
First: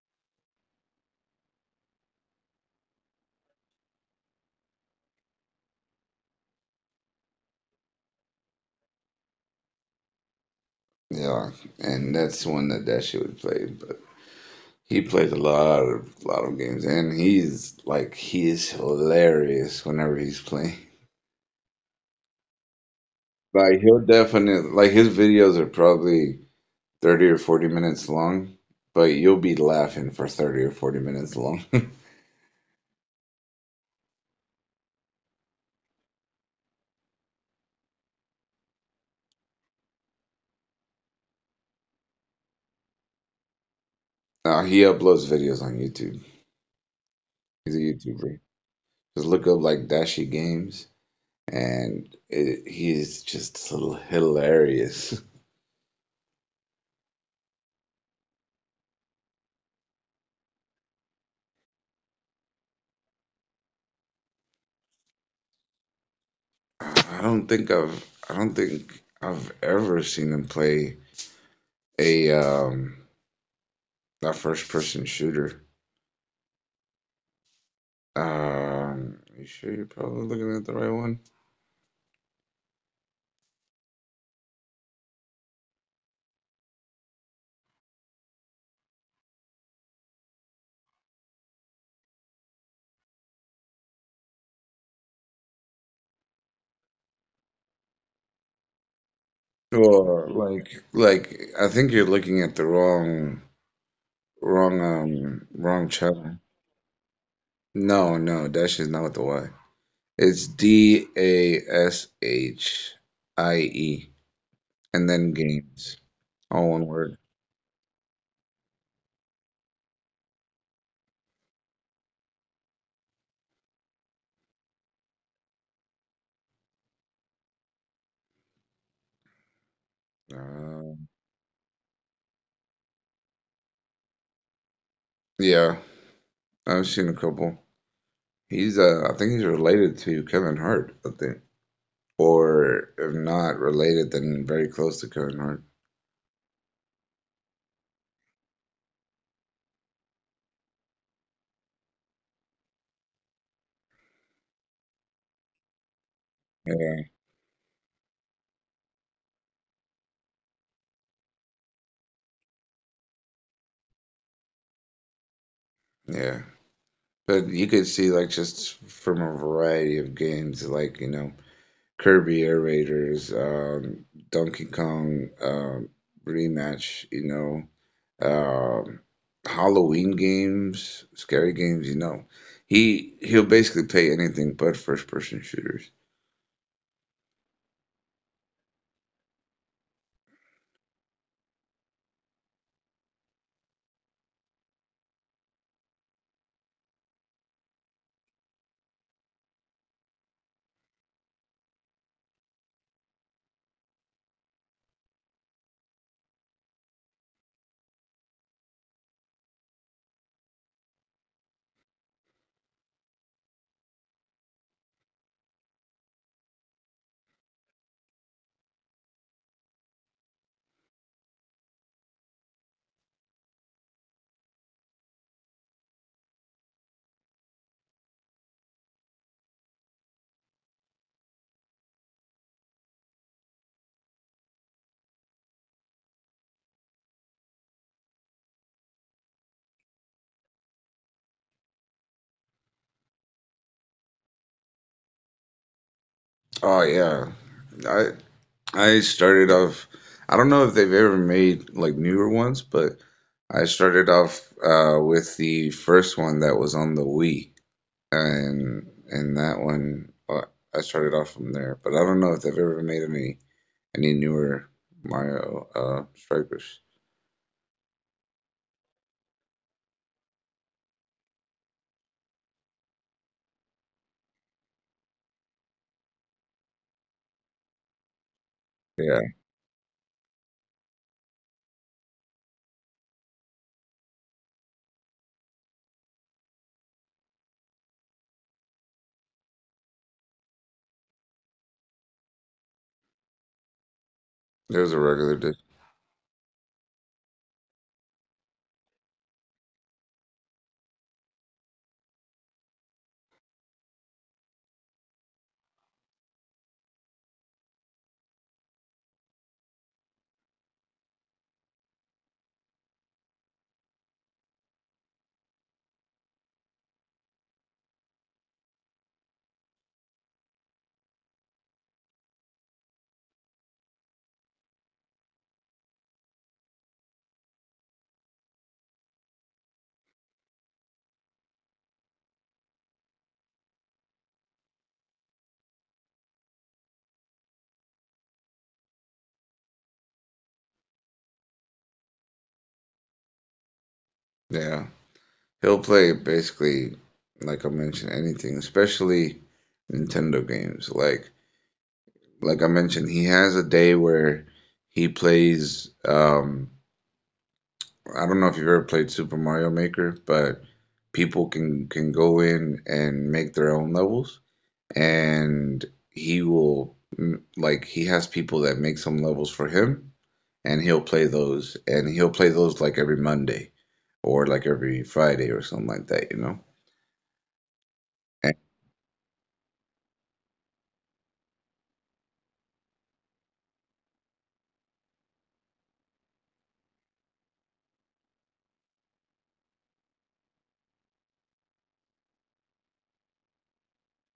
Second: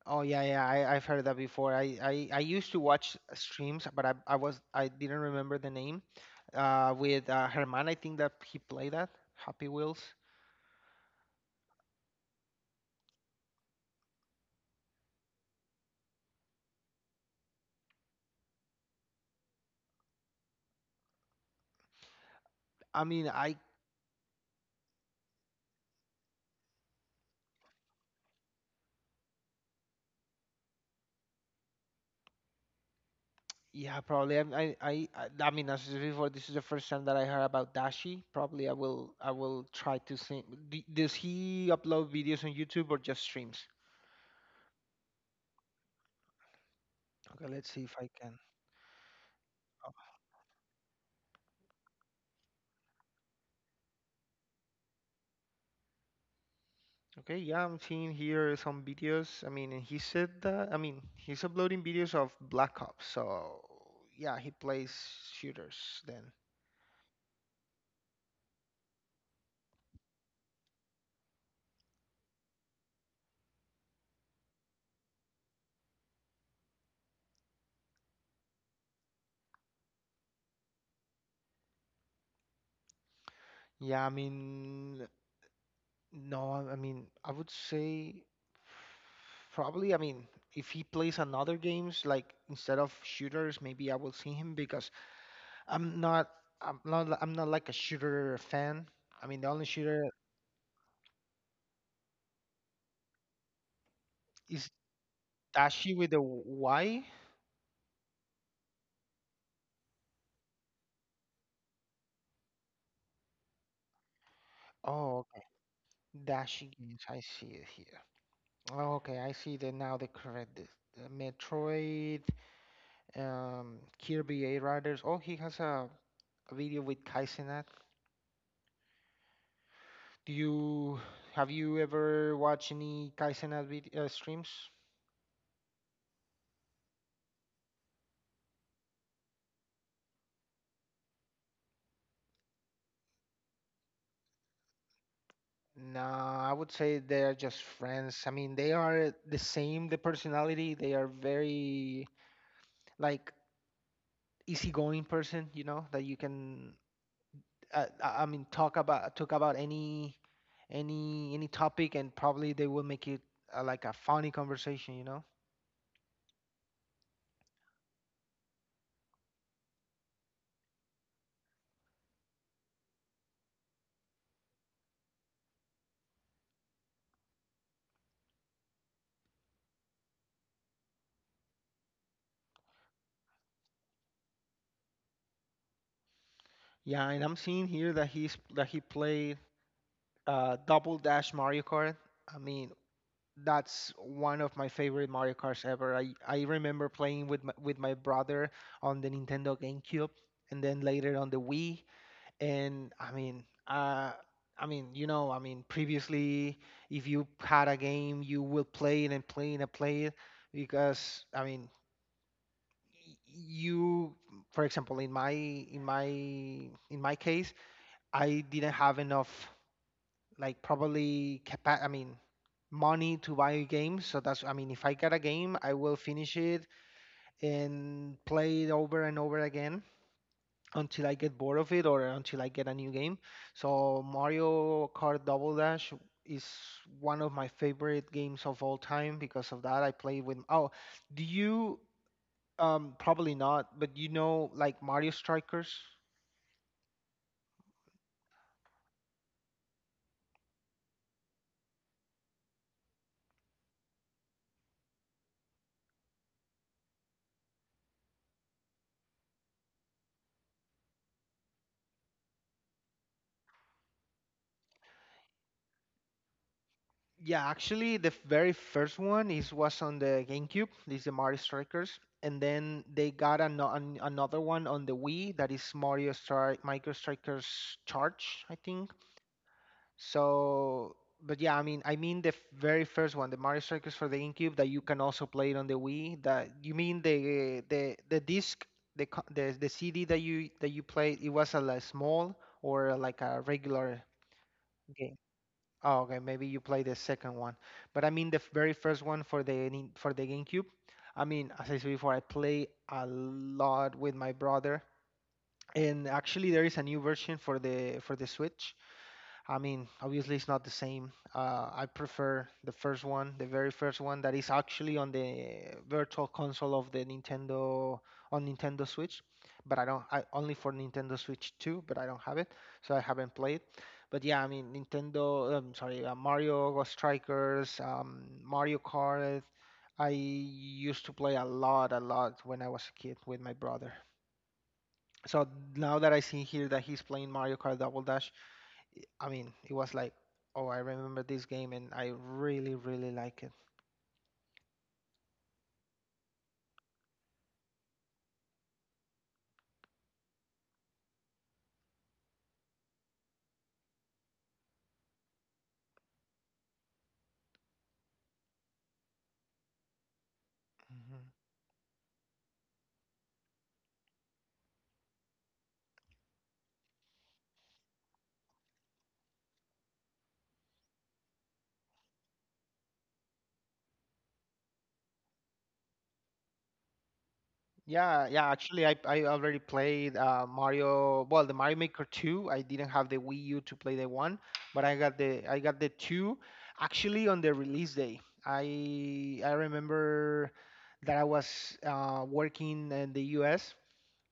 A: Oh yeah, yeah, I've heard that before. I used to watch streams, but I was, I didn't remember the name. With Herman, I think that he played that Happy Wheels.
B: Yeah, and that's one that that shit would play. But. He plays a lot of games, and he is hilarious whenever he's playing.
A: I mean, I
B: Like he'll definitely like his videos are probably 30 or 40 minutes long, but you'll be laughing for 30 or 40 minutes long.
A: yeah, probably. I mean, as I said before, this is the first time that I heard about Dashi. Probably, I will try to see. Does he upload videos on YouTube or just streams?
B: Now he uploads videos on YouTube.
A: Okay, let's
B: He's a
A: see if I can.
B: YouTuber. Just look up like Dashi Games, and it, he's just hilarious.
A: Okay, yeah, I'm seeing here some videos. I mean, and he said that, I mean, he's uploading videos of Black Ops, so yeah, he plays shooters then.
B: I don't think I've ever seen him play a That first person shooter. You sure you're probably looking at the right one?
A: Yeah, I mean, no, I mean, I would say probably, I mean, if he plays another games like instead of shooters, maybe I will see him because I'm not, I'm not like a shooter fan. I mean, the only shooter
B: Or like I think you're looking at the wrong,
A: is
B: wrong, um, wrong
A: Dashi with a
B: channel.
A: Y.
B: No, no, Dash is not with the Y. It's Dashie, and
A: Oh,
B: then
A: okay.
B: games, all
A: Dashi
B: one
A: games,
B: word.
A: I see it here. Oh, okay, I see that now. The correct the Metroid, Kirby A Riders. Oh, he has a video with Kaizenat. Do
B: Uh,
A: you have you ever watched any Kaizenat vid streams?
B: yeah, I've seen a couple. He's, I think he's related to Kevin Hart, I think, or if not related, then very close to Kevin Hart.
A: No, I would say they're just friends. I mean, they are the same, the personality. They are very like easygoing person, you know, that you can
B: Yeah.
A: talk about any any topic, and probably they will make it like a funny conversation, you know?
B: Yeah, but you could see like just from a variety of games, like Kirby Air Raiders, Donkey Kong Rematch, um, Halloween games, scary games. He'll basically play anything but first person shooters.
A: Yeah, and I'm seeing here that he played Double Dash Mario Kart. I mean, that's one of my favorite Mario Karts ever. I remember playing with my brother on the Nintendo GameCube, and then later on the Wii. And I mean, you know, I mean, previously, if you had a game, you will play it and play it and play it because, y- you, for example, in my case, I didn't have enough, like probably capa- I mean, money to buy games. So that's, I mean, if I get a game, I will finish it and play it over and over again until I get bored of it or until I get a new game. So Mario Kart Double Dash is one of my favorite games of all time because of that. I play with. Oh, do you? Probably not, but you know, like Mario Strikers.
B: Oh yeah, I I started off. I don't know if they've ever made like newer ones, but I started off with the first one that was on the Wii, and that one I started off from there, but I don't know if they've ever made any newer Mario strikers.
A: Yeah, actually, the very first one is was on the GameCube. This is the Mario Strikers, and then they got another one on the Wii that is Micro Strikers Charge, I think.
B: Yeah,
A: So, but yeah, the very first one, the Mario Strikers for the GameCube that you can also play it on the Wii. That you mean the disc, the co- the CD that you played, it was a like, small or like a regular
B: there's a
A: game.
B: regular dude.
A: Oh, okay, maybe you play the second one, but I mean the very first one for the for the GameCube. I mean, as I said before, I play a lot with my brother, and actually there is a new version for the Switch. I mean, obviously it's not the same. I prefer the first one, the very first one that is actually on the virtual console of the Nintendo on Nintendo Switch, but I don't. I only for Nintendo Switch 2, but I don't have it, so I haven't played. But yeah, Nintendo. Sorry, Mario Ghost Strikers, Mario Kart. I used to play a lot when I was a kid with my brother. So now that I see here that he's playing Mario Kart Double Dash, I mean, it was like, oh, I remember this game and I really, really like it.
B: Yeah, he'll play basically like I mentioned anything, especially Nintendo games. Like I mentioned, he has a day where he plays. I don't know if you've ever played Super Mario Maker, but
A: Mhm.
B: people can go in and make their own levels, and he will like he has people that make some levels for him, and he'll play those and he'll play those like every monday or like every friday or something like that.
A: Yeah, yeah.
B: And
A: Actually, I already played Mario. Well, the Mario Maker 2. I didn't have the Wii U to play the one, but I got the two. Actually, on the release day, I remember that I was working in the U.S.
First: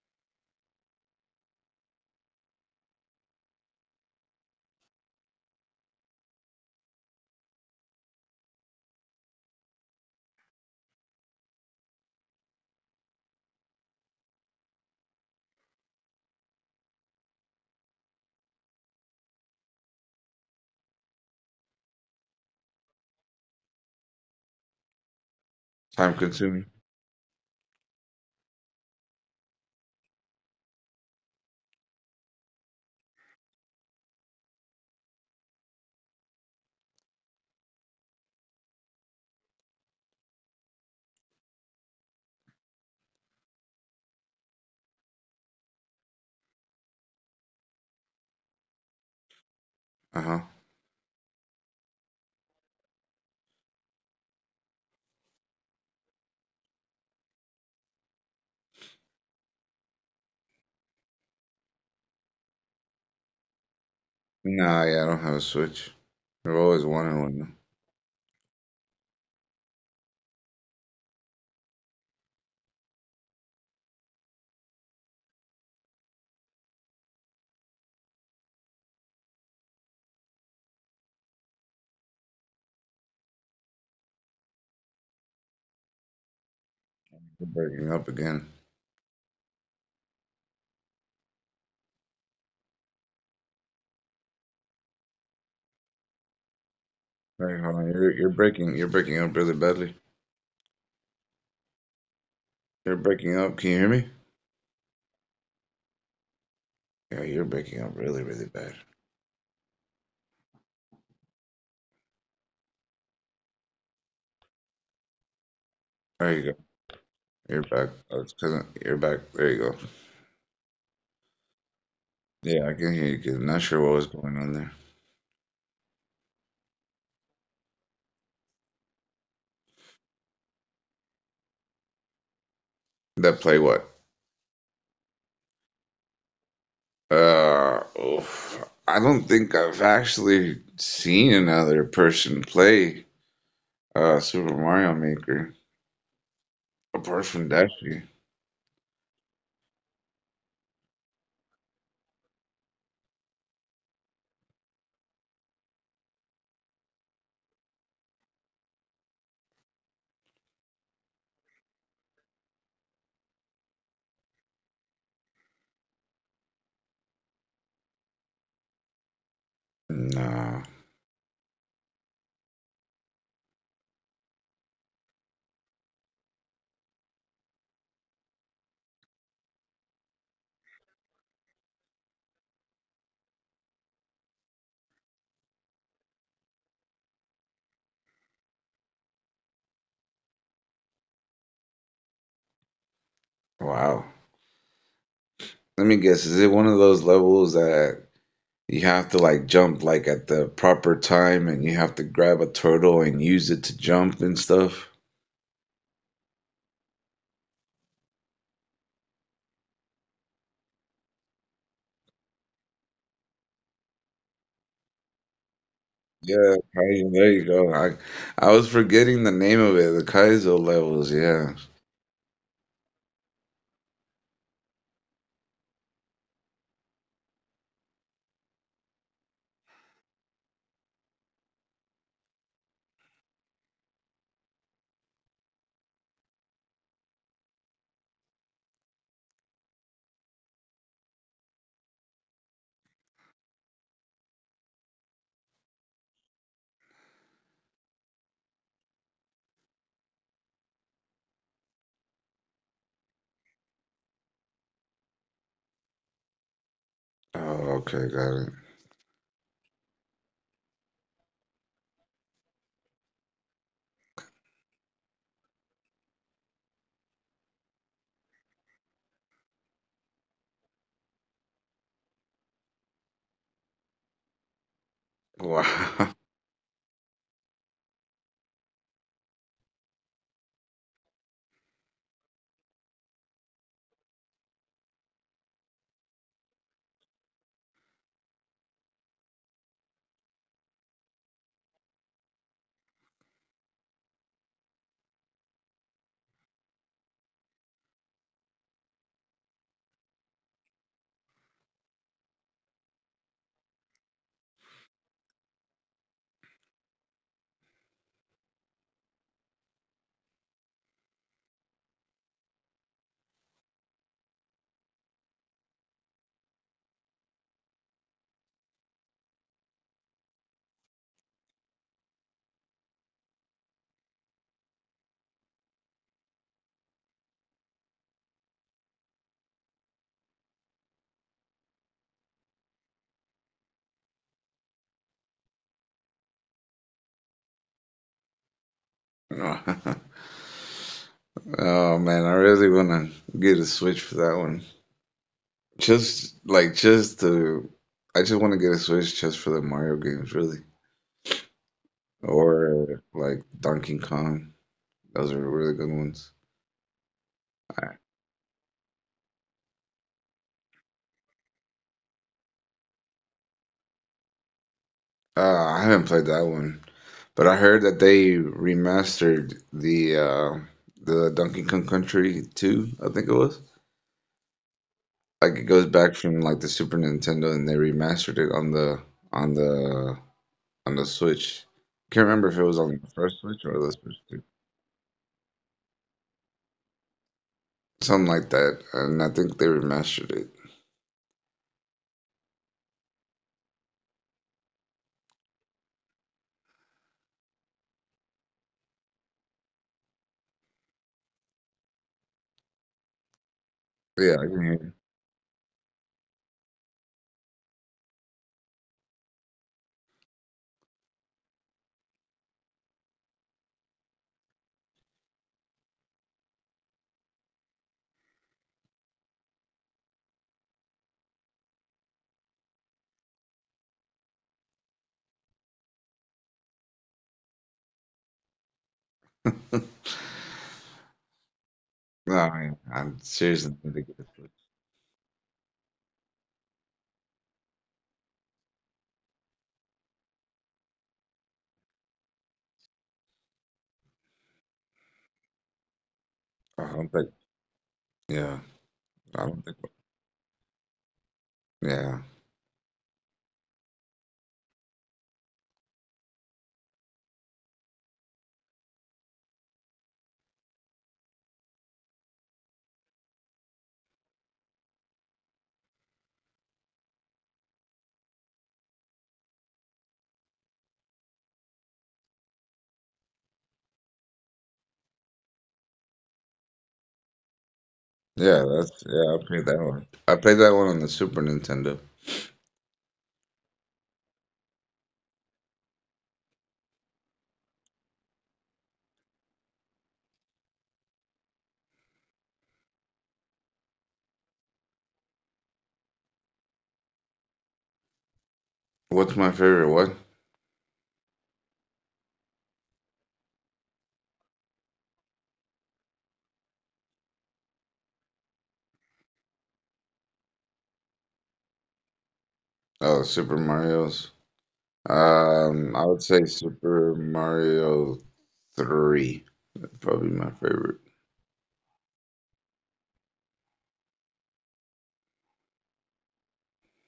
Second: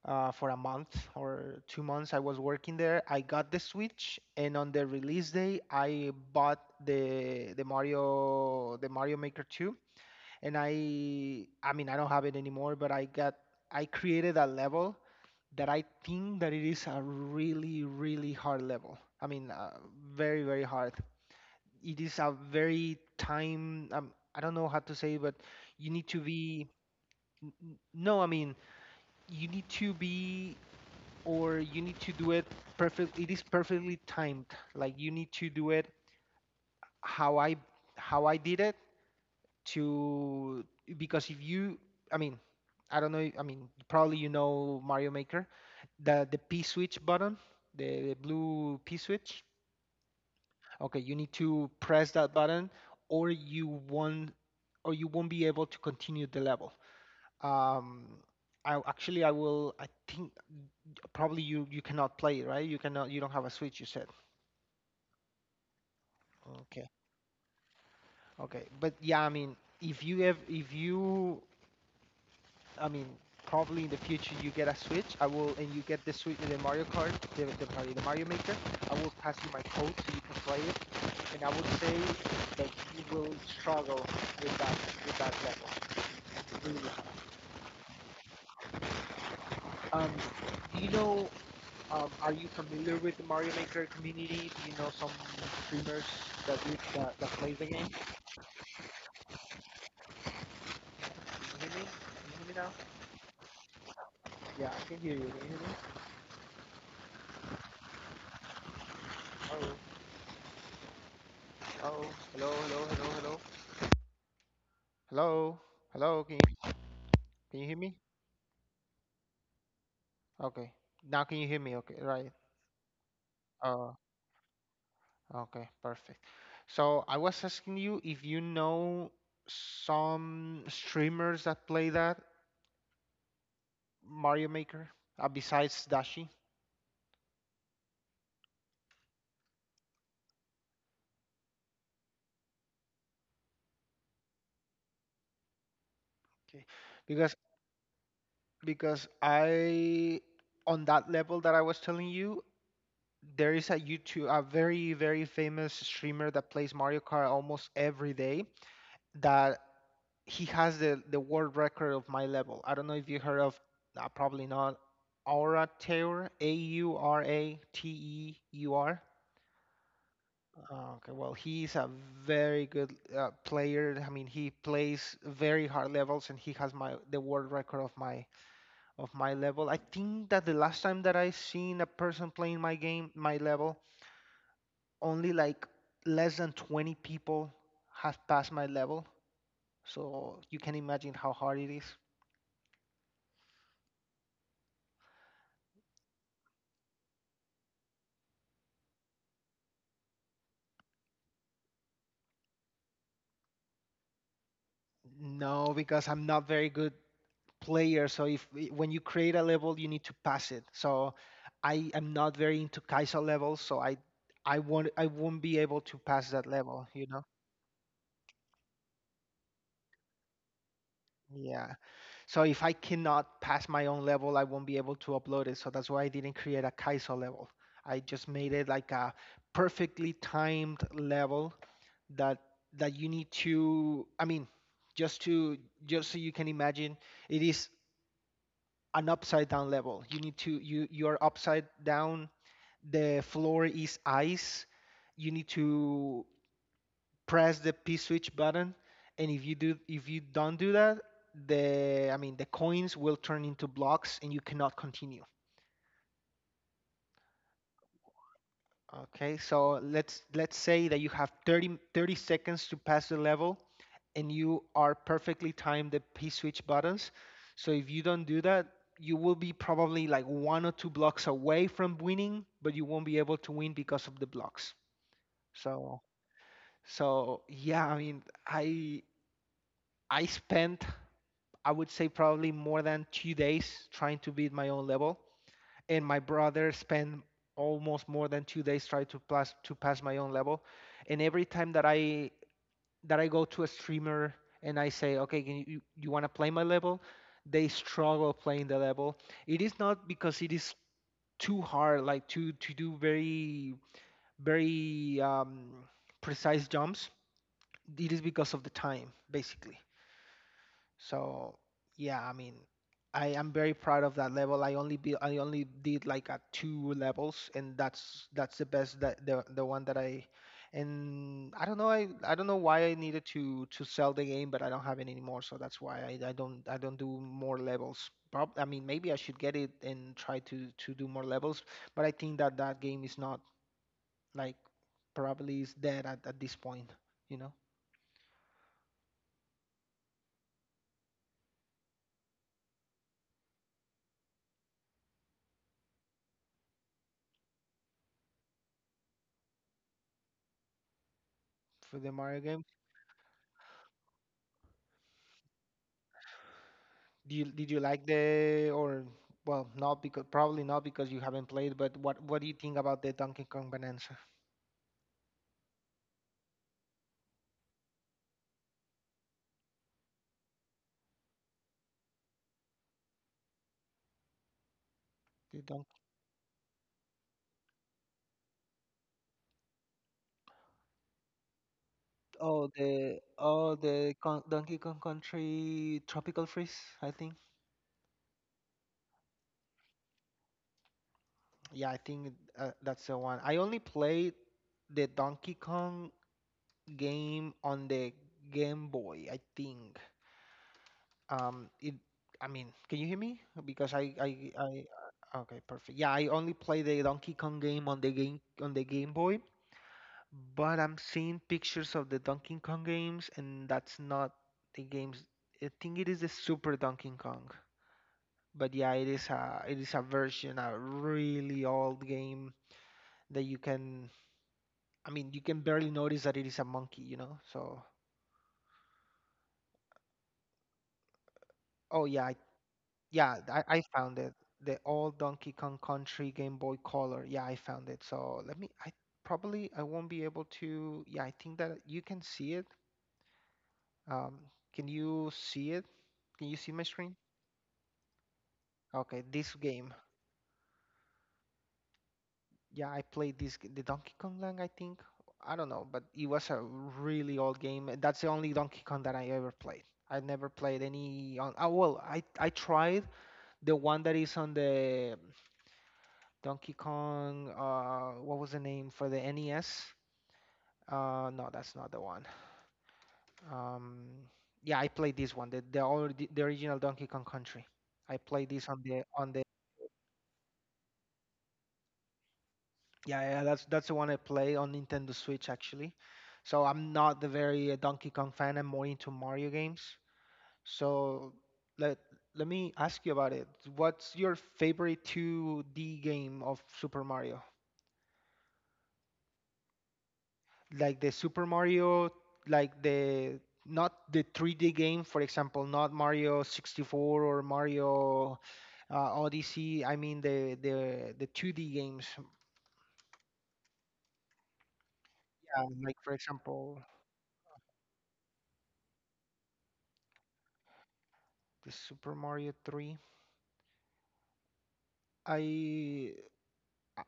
A: for a month or 2 months. I was working there. I got the Switch, and on the release day, I bought the Mario Maker 2. And I don't have it anymore, but I created a level that I think that it is a really really hard level. Very very hard. It is a very time I don't know how to say, but you need
B: time
A: to
B: consuming.
A: be no. I mean you need to be or you need to do it perfect. It is perfectly timed, like you need to do it how I how I did it to because if you, I mean I don't know. I mean probably you know Mario Maker, the P switch button, the blue P switch.
B: Uh-huh.
A: Okay, you need to press that button or you won't, or you won't be able to continue the level. Um, I actually I will. I think probably you cannot play it, right? You cannot. You don't have a Switch. You said.
B: Nah, yeah, I don't have a Switch. I've always
A: Okay.
B: wanted one.
A: Okay. But yeah, if you, I mean, probably in the future you get a Switch. I will, and you get the Switch, the Mario Kart, the, sorry, the Mario Maker. I will pass you my code so you can play it, and I would say that you will struggle with that with that level. Really.
B: You're breaking up again.
A: Um, do you know? Are you familiar with the Mario Maker community? Do you know some streamers that that plays
B: Hey,
A: the
B: hold on,
A: game?
B: you're breaking up really badly.
A: Can you hear me? Can you hear me now?
B: You're breaking up, can you hear me?
A: Yeah, I can hear you. Can you hear me?
B: Yeah, you're breaking up really really bad.
A: Oh, oh, hello, hello, hello, hello. Hello, hello,
B: There you go,
A: can
B: you're
A: you hear
B: back.
A: me?
B: Oh, that's because you're back. There you go.
A: Okay. Now can you hear me? Okay, right.
B: Yeah, I can hear you, 'cause I'm not sure
A: Uh,
B: what was going on there.
A: okay, perfect. So I was asking you if you know some streamers that play that
B: That play what?
A: Mario Maker, besides Dashi.
B: Oof. I don't think I've actually seen another person play Super Mario Maker
A: Okay.
B: apart
A: Because
B: from Dashi.
A: because I, on that level that I was telling you, there is a YouTube a very very famous streamer that plays Mario Kart almost every day that he has the world record of my level. I don't know if you heard of probably not Aura Teur, Aurateur.
B: No.
A: Oh, okay, well, he's a very good player. I mean, he plays very hard levels, and he has my the world record of my level. I think that the last time that I seen a person playing my game, my level, only like less than 20 people have passed my level. So you can imagine how hard it is.
B: Wow. Let me guess. Is it one of those levels that you have to like jump like at the proper time, and you have to grab a turtle and use it to jump and stuff?
A: No, because I'm not very good player. So if when you create a level, you need to pass it. So I am not very into Kai'Sa levels, so I won't be able to pass that
B: Yeah,
A: level, you
B: Kaizo,
A: know?
B: there you go. I was forgetting the name of it, the Kaizo levels, yeah.
A: Yeah. So if I cannot pass my own level, I won't be able to upload it. So that's why I didn't create a Kaizo level. I just made it like a perfectly timed level that you need to. Just to just so you can imagine, it is an upside down level. You need to You you are upside down, the floor is ice. You need to press the P switch button, and if you don't do that, the I mean the coins will turn into blocks and you cannot continue.
B: Oh, okay, got
A: Okay, so let's say that you have 30 seconds to pass the level, and you are perfectly timed the P switch buttons. So if you don't do that, you will be probably like one or two blocks away from winning, but you won't be able to win because of the blocks. So
B: it.
A: so yeah, I spent. I would say probably more than 2 days trying to beat my own level, and my brother spent almost more than 2 days trying to pass my own level. And every time that I go to a streamer and I say, okay, can you you want to play my level? They struggle playing the level. It is not because it is too hard, like to do very very um, precise jumps. It is because of the time, basically. So yeah, I mean, I am very proud of that level. I only did like at two levels, and that's the best that the one that I. And I don't know. I don't know why I needed to sell the game, but I don't have it anymore, so that's why I don't do more levels. Prob, I mean maybe I should get it and try to do more levels, but I think that that game is not like probably is dead at this point, you know,
B: Wow. Oh man, I really wanna get a Switch for that one. Just like just to, I just want to get a Switch just for the Mario games, really,
A: for the Mario game.
B: or like Donkey Kong. Those are really good ones.
A: Do you Did you
B: I,
A: like the? Or well, not because probably not because you haven't played, but what do you think about the Donkey Kong Bonanza?
B: I haven't played that one, but I heard that they remastered the Donkey Kong Country 2, I think it was.
A: The
B: Like it
A: Don.
B: goes back from like the Super Nintendo, and they remastered it on on the the Switch. Can't remember if it was on the first Switch
A: Oh
B: or the
A: the Con
B: Switch
A: Donkey Kong Country Tropical Freeze, I think.
B: something like that. And I think they remastered it.
A: Yeah, I think that's the one. I only played the Donkey Kong game on the Game Boy, I think. It. I mean, can you hear me? Because
B: Yeah, I can
A: I.
B: hear
A: uh, okay, perfect. Yeah, I only play the Donkey Kong game on the Game Boy. But I'm seeing pictures of the Donkey Kong games, and that's not the games. I think it is the Super Donkey Kong. But yeah, it is a version, a really old game that you can. I mean, you can barely notice that it is a monkey, you know. So,
B: you.
A: oh yeah,
B: No, I mean, I'm
A: yeah, I
B: seriously need to
A: found
B: get a
A: it.
B: Switch.
A: The old Donkey Kong Country Game Boy Color. Yeah, I found it. So let me. I probably I won't be able to. Yeah, I think that you can see it. Um, can you see it? Can you see my
B: I don't
A: screen?
B: think. Yeah,
A: Okay,
B: I
A: this
B: don't think.
A: game.
B: Yeah,
A: Yeah, I played the Donkey Kong Land, I think. I don't know, but it was a really old game. That's the only Donkey Kong that I ever played. I never played any on oh, well, I tried the one that is on the Donkey Kong what was the name for the NES? No, that's not the one. Um yeah, I played this one, the original Donkey Kong Country. I played this
B: yeah,
A: on the
B: that's
A: on
B: yeah.
A: the
B: I played that one. I played that one on the Super Nintendo.
A: Yeah, that's the one I play on Nintendo Switch actually. So I'm not the very Donkey Kong fan. I'm more into Mario games. So let let me ask you about it. What's your favorite 2D game of Super Mario?
B: What's my favorite one?
A: Like the Super Mario, like the Not the 3D game, for example, not Mario 64 or Mario Odyssey. I mean the 2D games.
B: Oh, Super Mario's.
A: Yeah, like
B: I
A: for
B: would say
A: example,
B: Super Mario 3. That'd probably be my favorite.
A: the Super Mario 3. I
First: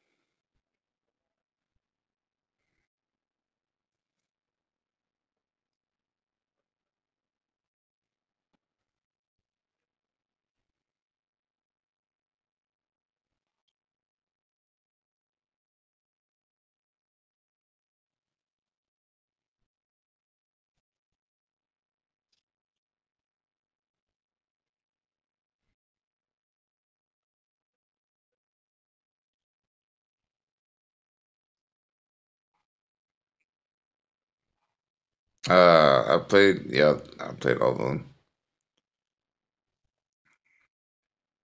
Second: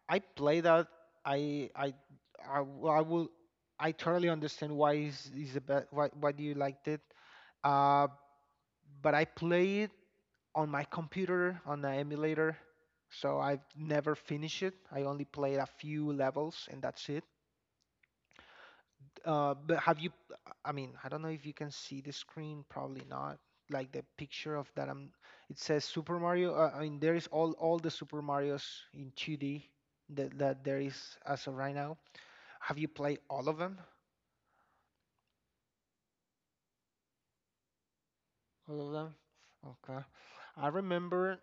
A: I play that. I I I will. I totally understand why is the best. Why do you liked it? Uh, but I play it on my computer on the emulator, so I've never finished it. I only played a few levels and that's it. But have you? I mean, I don't know if you can see the screen. Probably not. Like the picture of that. I'm. It says Super Mario. I mean, there is all the Super Mario's in 2D that there is as of right now. Have you played all of them?
B: I played. Yeah, I played all of them.
A: All of them. Okay. I remember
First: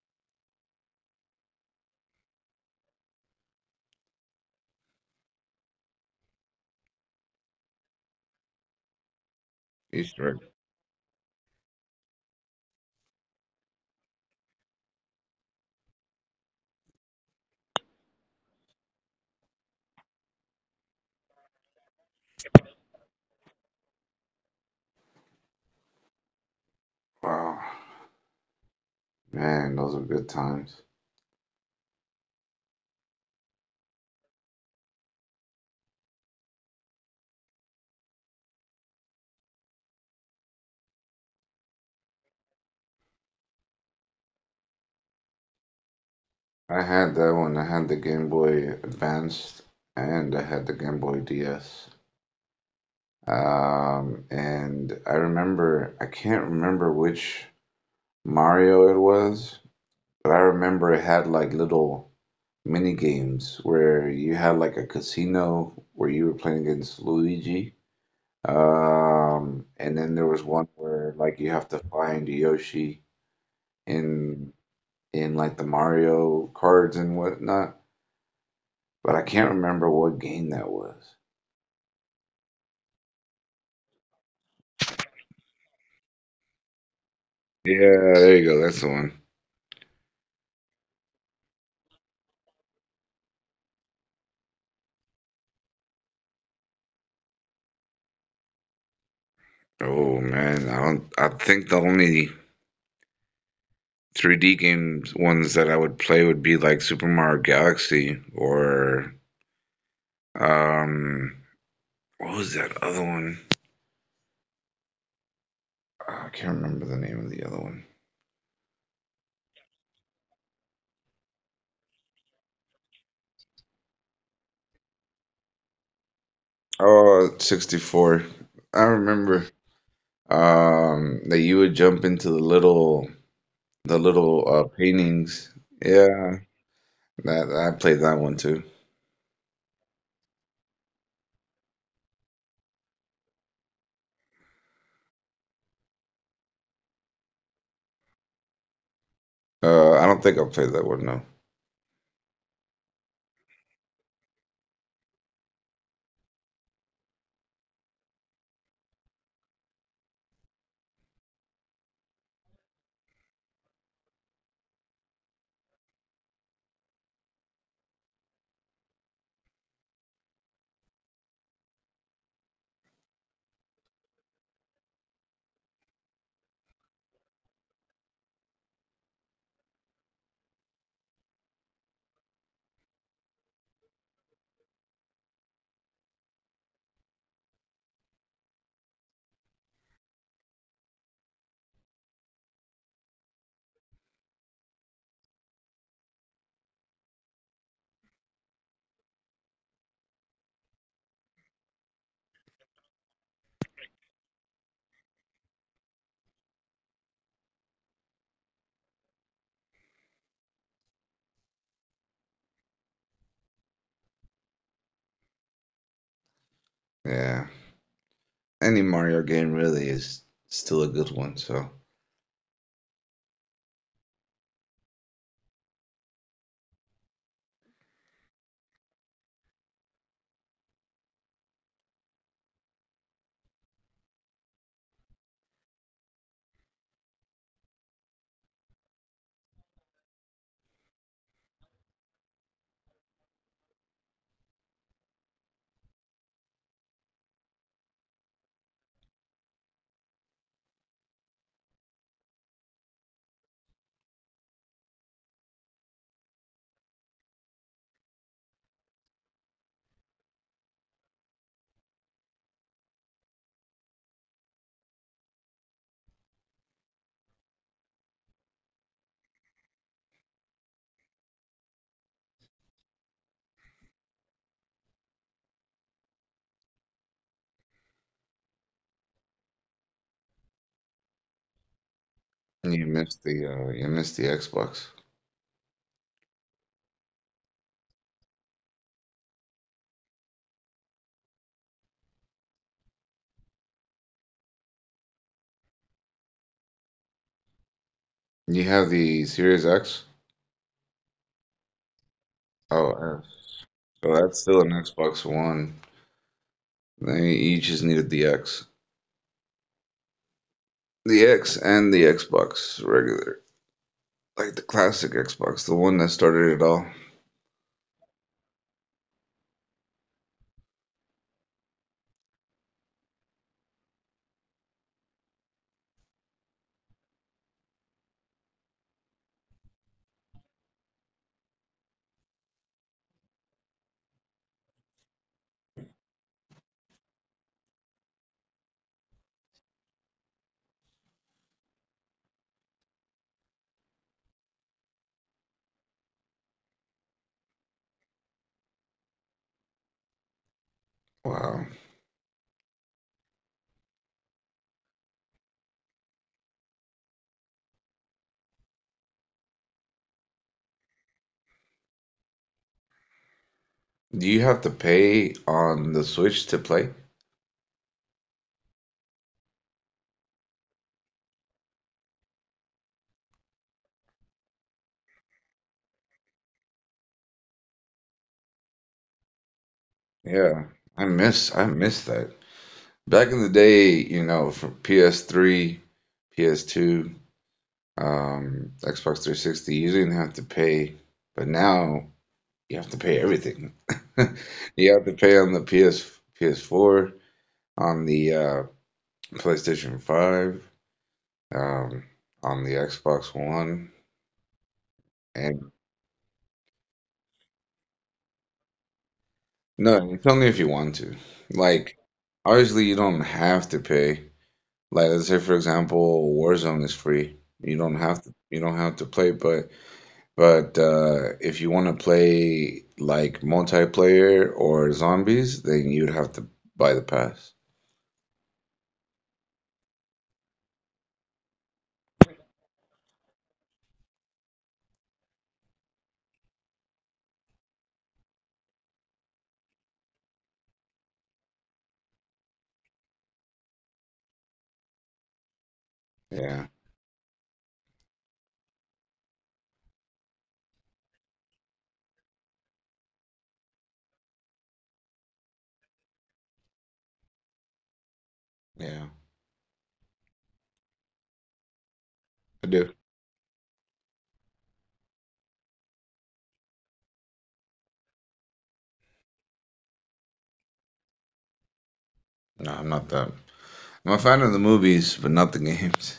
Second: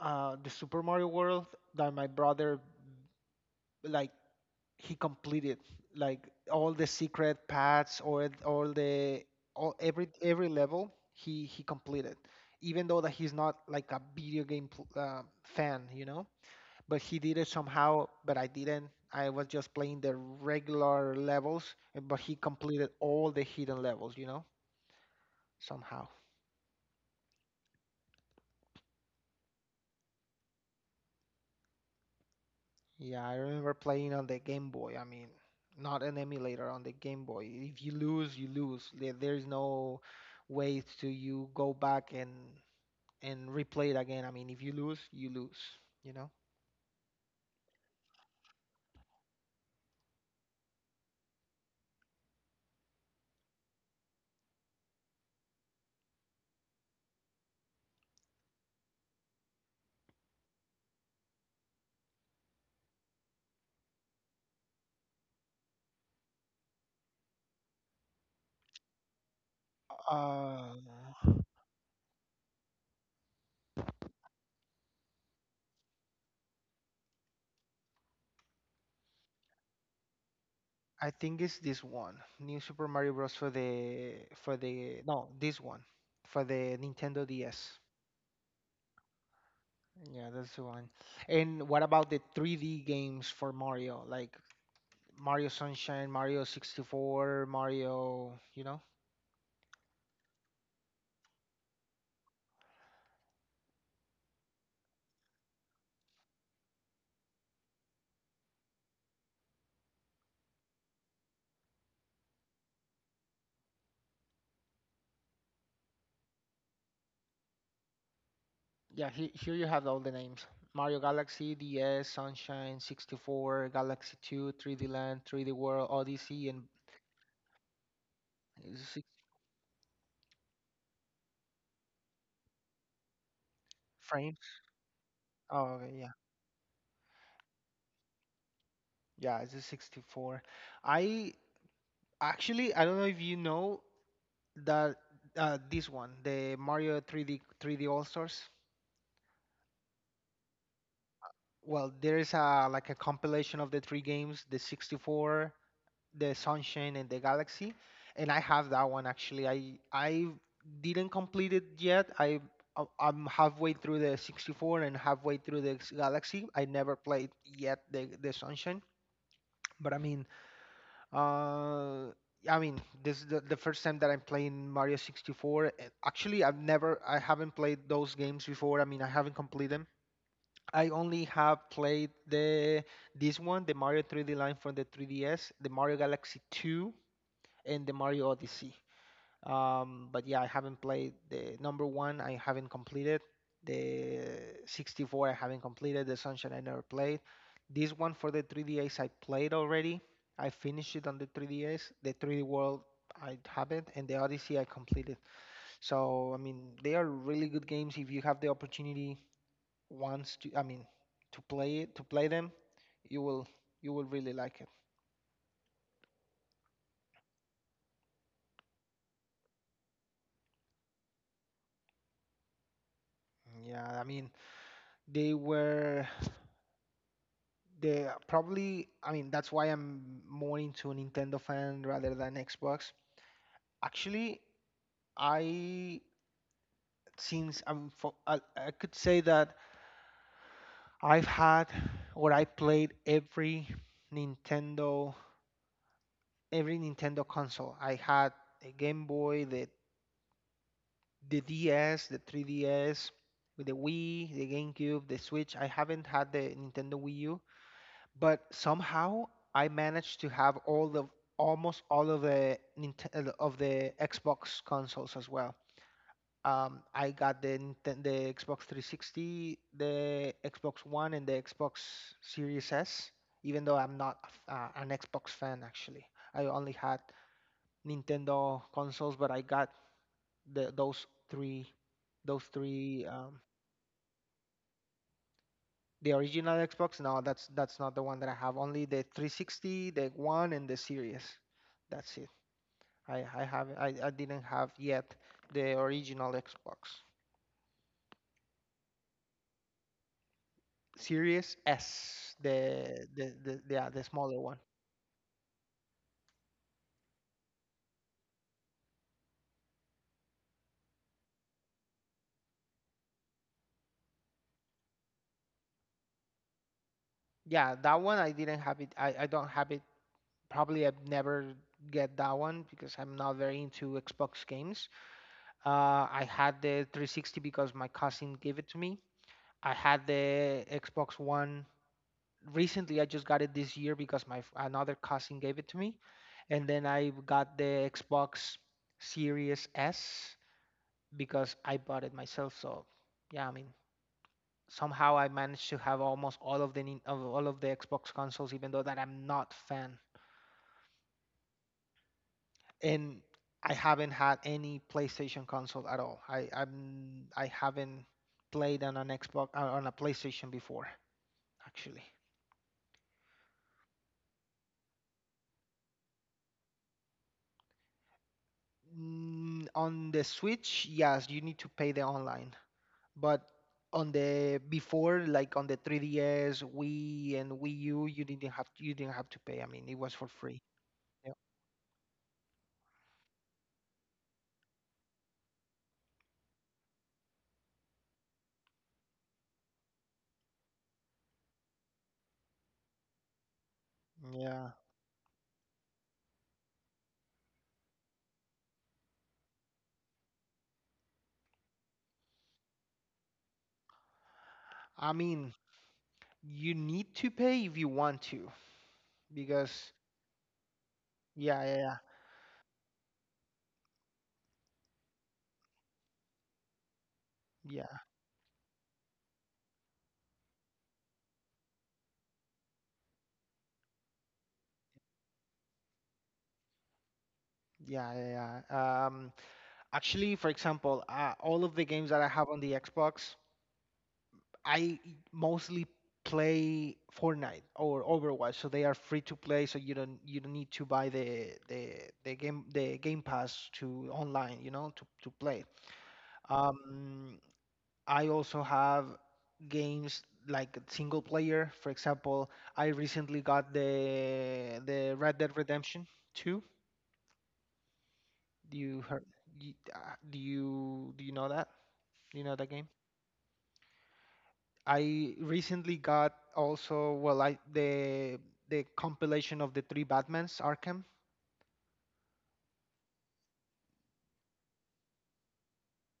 A: the Super Mario World that my brother like he completed like all the secret paths or all
B: Easter egg.
A: every level he completed even though that he's not like a video game fan, you know, but he did it somehow, but I didn't. I was just playing the regular levels but he completed all the hidden levels, you know, somehow.
B: Wow, man, those are good times.
A: Yeah, I remember playing on the Game Boy. I mean, not an emulator on the Game Boy. If you lose, you lose. There's no way to you go back and replay it again. I mean, if you lose, you lose, you know?
B: I had that one. I had the Game Boy Advanced, and I had the Game Boy DS. And I remember, I can't remember which Mario it was, but I remember it had like little mini games where you had like a casino where you were playing against Luigi. And then there was
A: Uh,
B: one where like you have to find Yoshi in in like the Mario cards and whatnot, but I can't remember what game that
A: I
B: was.
A: think it's this one, New Super Mario Bros. For the no, this one for the Nintendo DS.
B: Yeah, there you go. That's the one.
A: Yeah, that's the one. And what about the 3D games for Mario? Like Mario Sunshine, Mario 64, Mario, you know?
B: Oh man, I don't. I think the only 3D games ones that I would play would be like Super Mario Galaxy or um, what was that other one? Ah, I can't remember the name of the other one.
A: Yeah, he, here you have all the names. Mario Galaxy, DS, Sunshine, 64, Galaxy 2, 3D Land, 3D World, Odyssey, and
B: Oh, 64.
A: is
B: I
A: it six
B: remember that you would jump into the little
A: frames.
B: paintings.
A: Oh, okay, yeah.
B: Yeah, that I played that one too.
A: Yeah, it's a 64. I Actually, I don't know if you know that this one, the Mario 3D 3D All Stars.
B: I don't think I played that one, no.
A: Well, there is a like a compilation of the three games, the 64, the Sunshine and the Galaxy, and I have that one actually. I didn't complete it yet. I'm halfway through the 64 and halfway through the Galaxy. I never played yet the Sunshine, but uh, I mean this is the first time that I'm playing Mario 64. And actually, I haven't played those games before. I mean, I haven't completed them. I only have played the this one, the Mario 3D line from the 3DS, the Mario Galaxy 2, in the Mario Odyssey. But yeah, I haven't played the number one. I haven't completed the 64. I haven't completed the Sunshine. I never played this one for the 3DS. I played already. I finished it on the 3DS. The 3D World I haven't, and the Odyssey I completed. So I mean, they are really good games. If you have the opportunity once to, I mean, to play to play them, you will you will really like it.
B: Yeah. Any Mario game really is still a good one. So
A: Yeah, I mean, they were. The Probably, I mean that's why I'm more into Nintendo fan rather than Xbox. Actually, I since I could say that I've had or I played Nintendo every Nintendo console. I had a Game Boy, the DS, the 3DS, with the Wii, the GameCube, the Switch. I haven't had the Nintendo Wii U, but somehow I managed to have all the almost all of the Nintendo of the Xbox consoles as well. I got the Xbox 360, the Xbox One, and the Xbox Series S. Even though I'm not an Xbox fan, actually, I only had Nintendo consoles, but I got the those three those three um,
B: you missed the Xbox.
A: The original Xbox? No, that's not the one that I have. Only the 360, the One, and the Series. That's it. I didn't have yet the original Xbox.
B: You have the Series X.
A: Series S,
B: Oh, F.
A: the yeah, the
B: So that's
A: smaller one.
B: still an Xbox One. They each just needed the X, and the Xbox regular, like the classic Xbox, the one that started it all.
A: Yeah, that one I didn't have it. I don't have it. Probably I've never get that one because I'm not very into Xbox games. I had the 360 because my cousin gave it to me. I had the Xbox One recently. I just got it this year because another cousin gave it to me, and then I got the Xbox Series S because I bought it myself. So yeah, I mean somehow I managed to have almost all of the Xbox consoles, even though that I'm not fan,
B: Wow.
A: and I haven't had any PlayStation console at all. I I'm I haven't played on an Xbox on a PlayStation before actually.
B: Do you have to pay on the Switch to play?
A: Mm, on the Switch, yes, you need to pay the online. But on the before, like on the 3DS, Wii and Wii U, you didn't have to pay. I mean, it was for free.
B: Yeah, I
A: Yeah.
B: miss I miss that. Back in the day, from PS3, PS2, Xbox 360, you didn't have to pay, but now you have to pay everything.
A: Yeah.
B: You have to pay on the PS PS4, on the PlayStation 5, um, on the Xbox One,
A: I mean,
B: and
A: you need to pay if you want to, because
B: no, it's only if you want to.
A: yeah, yeah,
B: Like,
A: yeah,
B: obviously, you don't have to pay. Like, let's say for example, Warzone is free. You don't
A: yeah.
B: have to. You don't have to play, But if you want to play like multiplayer or zombies, then you'd have to buy the pass.
A: Yeah, yeah, yeah. Actually, for example, all of the games that I have on the Xbox, I mostly play Fortnite or Overwatch, so they are free to play. So you don't need to buy the Game Pass to online, you know, to play.
B: Yeah,
A: Um, I also have games like single player. For example, I recently got the Red Dead Redemption 2. Do you
B: yeah,
A: heard? You, do you do you know that? Do you know
B: I
A: that game?
B: do.
A: I recently got also well I the compilation of the three Batmans Arkham.
B: No, I'm not that. I'm a fan of the movies, but not the games.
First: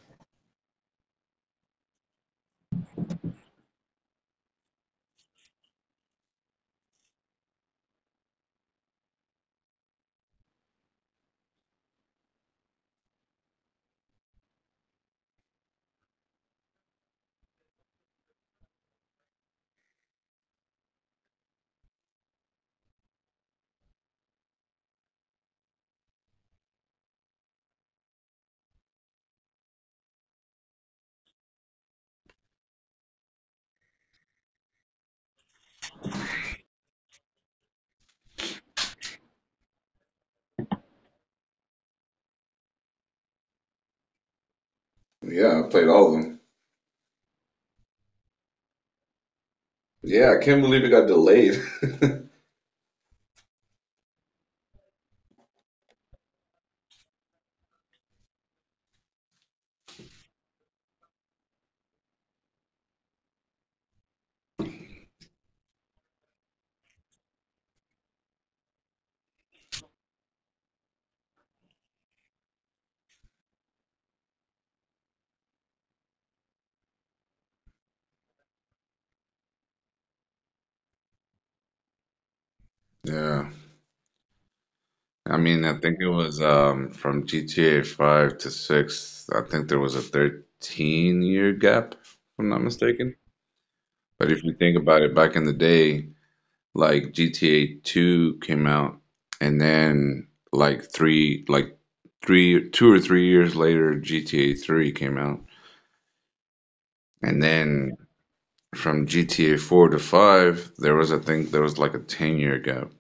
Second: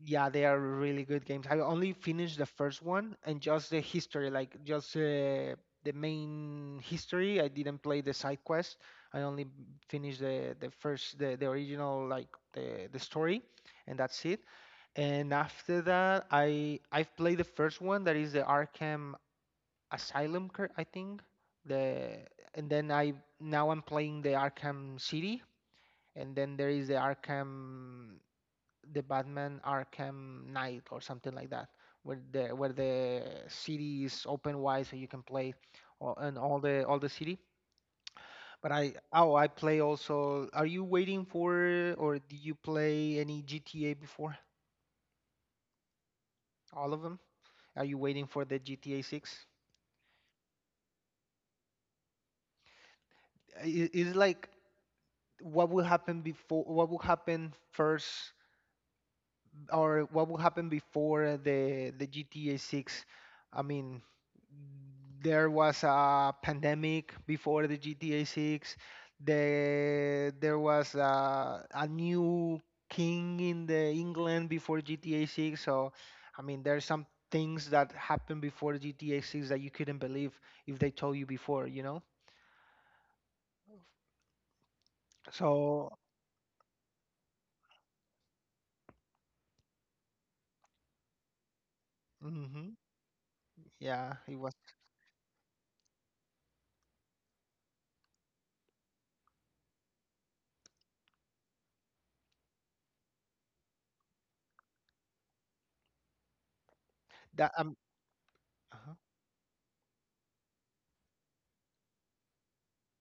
A: Yeah, they are really good games. I only finished the first one and just the history, like just the main history. I didn't play the side quest. I only finished the original like the story and that's it. And after that, I've played the first one that is the Arkham Asylum, I think. The and then I Now I'm playing the Arkham City, and then there is the Batman Arkham Knight or something like that, where the city is open wide, so you can play, all, and all the city. But I play also. Are you waiting for or did you play any GTA before?
B: Yeah, I played all of them.
A: All of them? Are you waiting for the GTA 6?
B: Yeah, I can't believe it got delayed.
A: Is it like what will happen before what will happen first or what will happen before the GTA 6? I mean there was a pandemic before the GTA 6, there was a new king in the England before GTA 6. So I mean there's some things that happened before GTA 6 that you couldn't believe if they told you before, you know.
B: Yeah, I mean, I
A: So
B: think it was from GTA 5 to 6. I think there was a 13-year gap, if I'm not
A: mhm,
B: mistaken.
A: yeah
B: But
A: it
B: if
A: was
B: you think about it, back in the day, like GTA 2 came out, and then like 3, like 3, 2 or 3 years later, GTA 3 came out, and
A: that
B: then from GTA 4 to 5 there was I think there was like a 10-year gap,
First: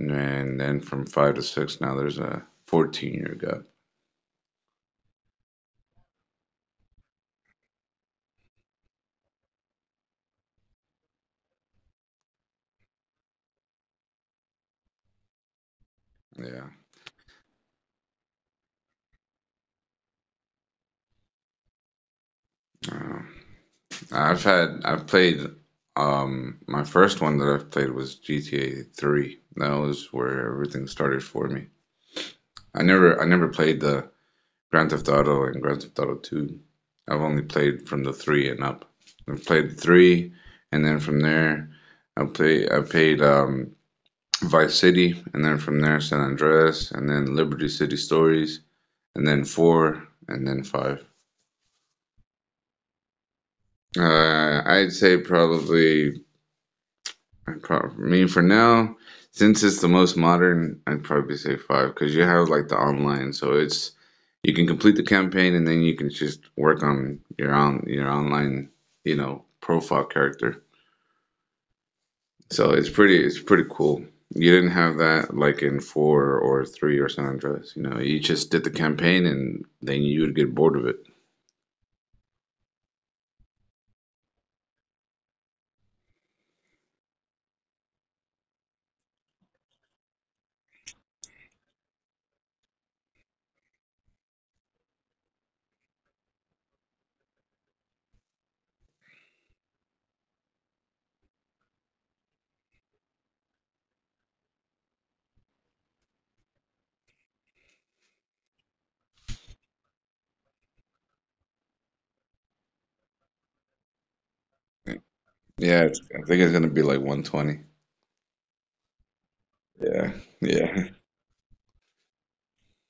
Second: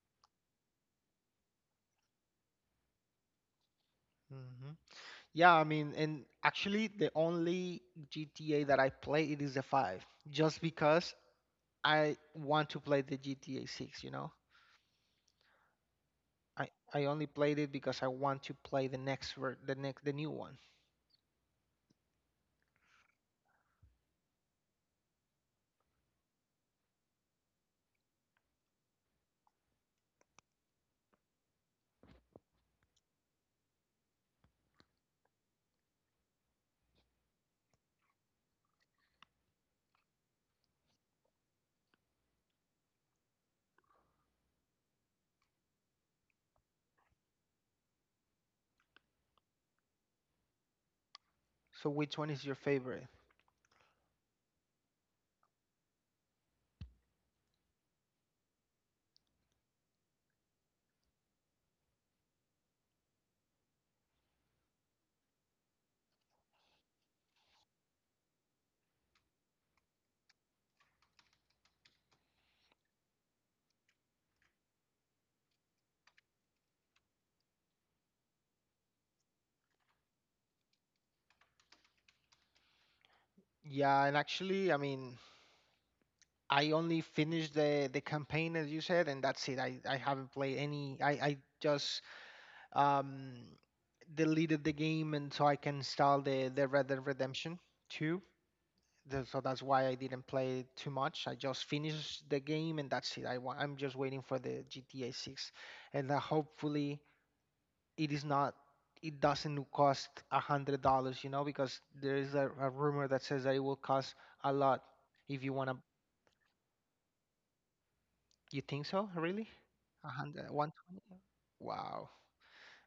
B: and then from 5 to 6 now there's a 14-year gap.
A: hmm. Yeah, I mean, and actually, the only GTA that I play it is the five, just because I want to play the GTA six. You know,
B: Yeah.
A: I I only played it because I want to play the next the new one.
B: uh, I've played my first one that I've played was GTA 3, that was where everything started for me. I never played the Grand Theft Auto and Grand Theft Auto 2. I've only played from the three and up. I've played three, and then from there, I played Vice City, and then from there San Andreas, and then Liberty City Stories, and then four, and then five.
A: So which one is your favorite?
B: Uh, I'd say probably I'd probably, I mean for now, since it's the most modern, I'd probably say five because you have like the online, so it's you can complete the campaign and then you can just work on your online, profile character. So it's pretty cool. You didn't have that like in four or three or San Andreas. You just did the campaign and then you would get bored of it.
A: Yeah, and actually, I mean, I only finished the campaign as you said, and that's it. I haven't played any. I just um deleted the game, and so I can install the Red Dead Redemption two. So that's why I didn't play too much. I just finished the game and that's it. I'm just waiting for the GTA 6, and hopefully it is not it doesn't cost $100, you know, because there is a rumor that says that it will cost a lot if you wanna.
B: Yeah, it's, I think it's gonna be like 120.
A: You think so? Really? A
B: Yeah,
A: hundred, one
B: yeah.
A: twenty? Wow.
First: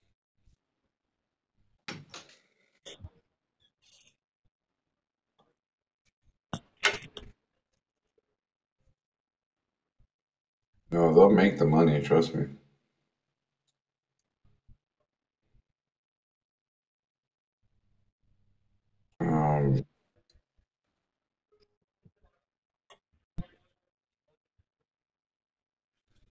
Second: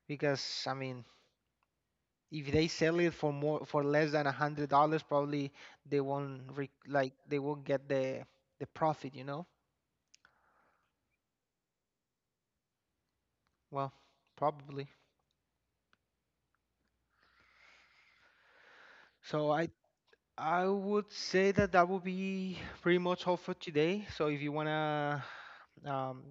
A: Because I mean, if they sell it for more for less than $100, probably they won't re- like they won't get the profit, you know.
B: No, they'll make the money, trust me.
A: Well, probably. So I
B: Um,
A: I would say that that would be pretty much all for today. So if you wanna um,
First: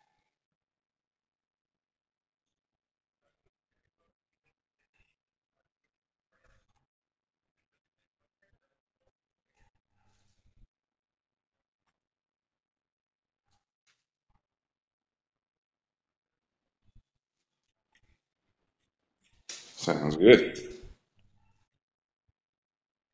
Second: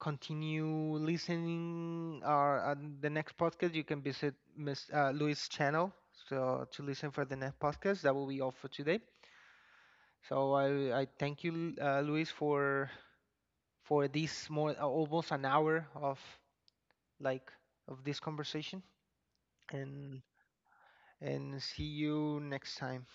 A: continue listening or on the next podcast, you can visit Miss Louis' channel so to listen for the next podcast. That will be all for today. So I thank you, Louis, for this more almost an hour of like of this conversation
B: Sounds
A: and
B: good.
A: see you next time.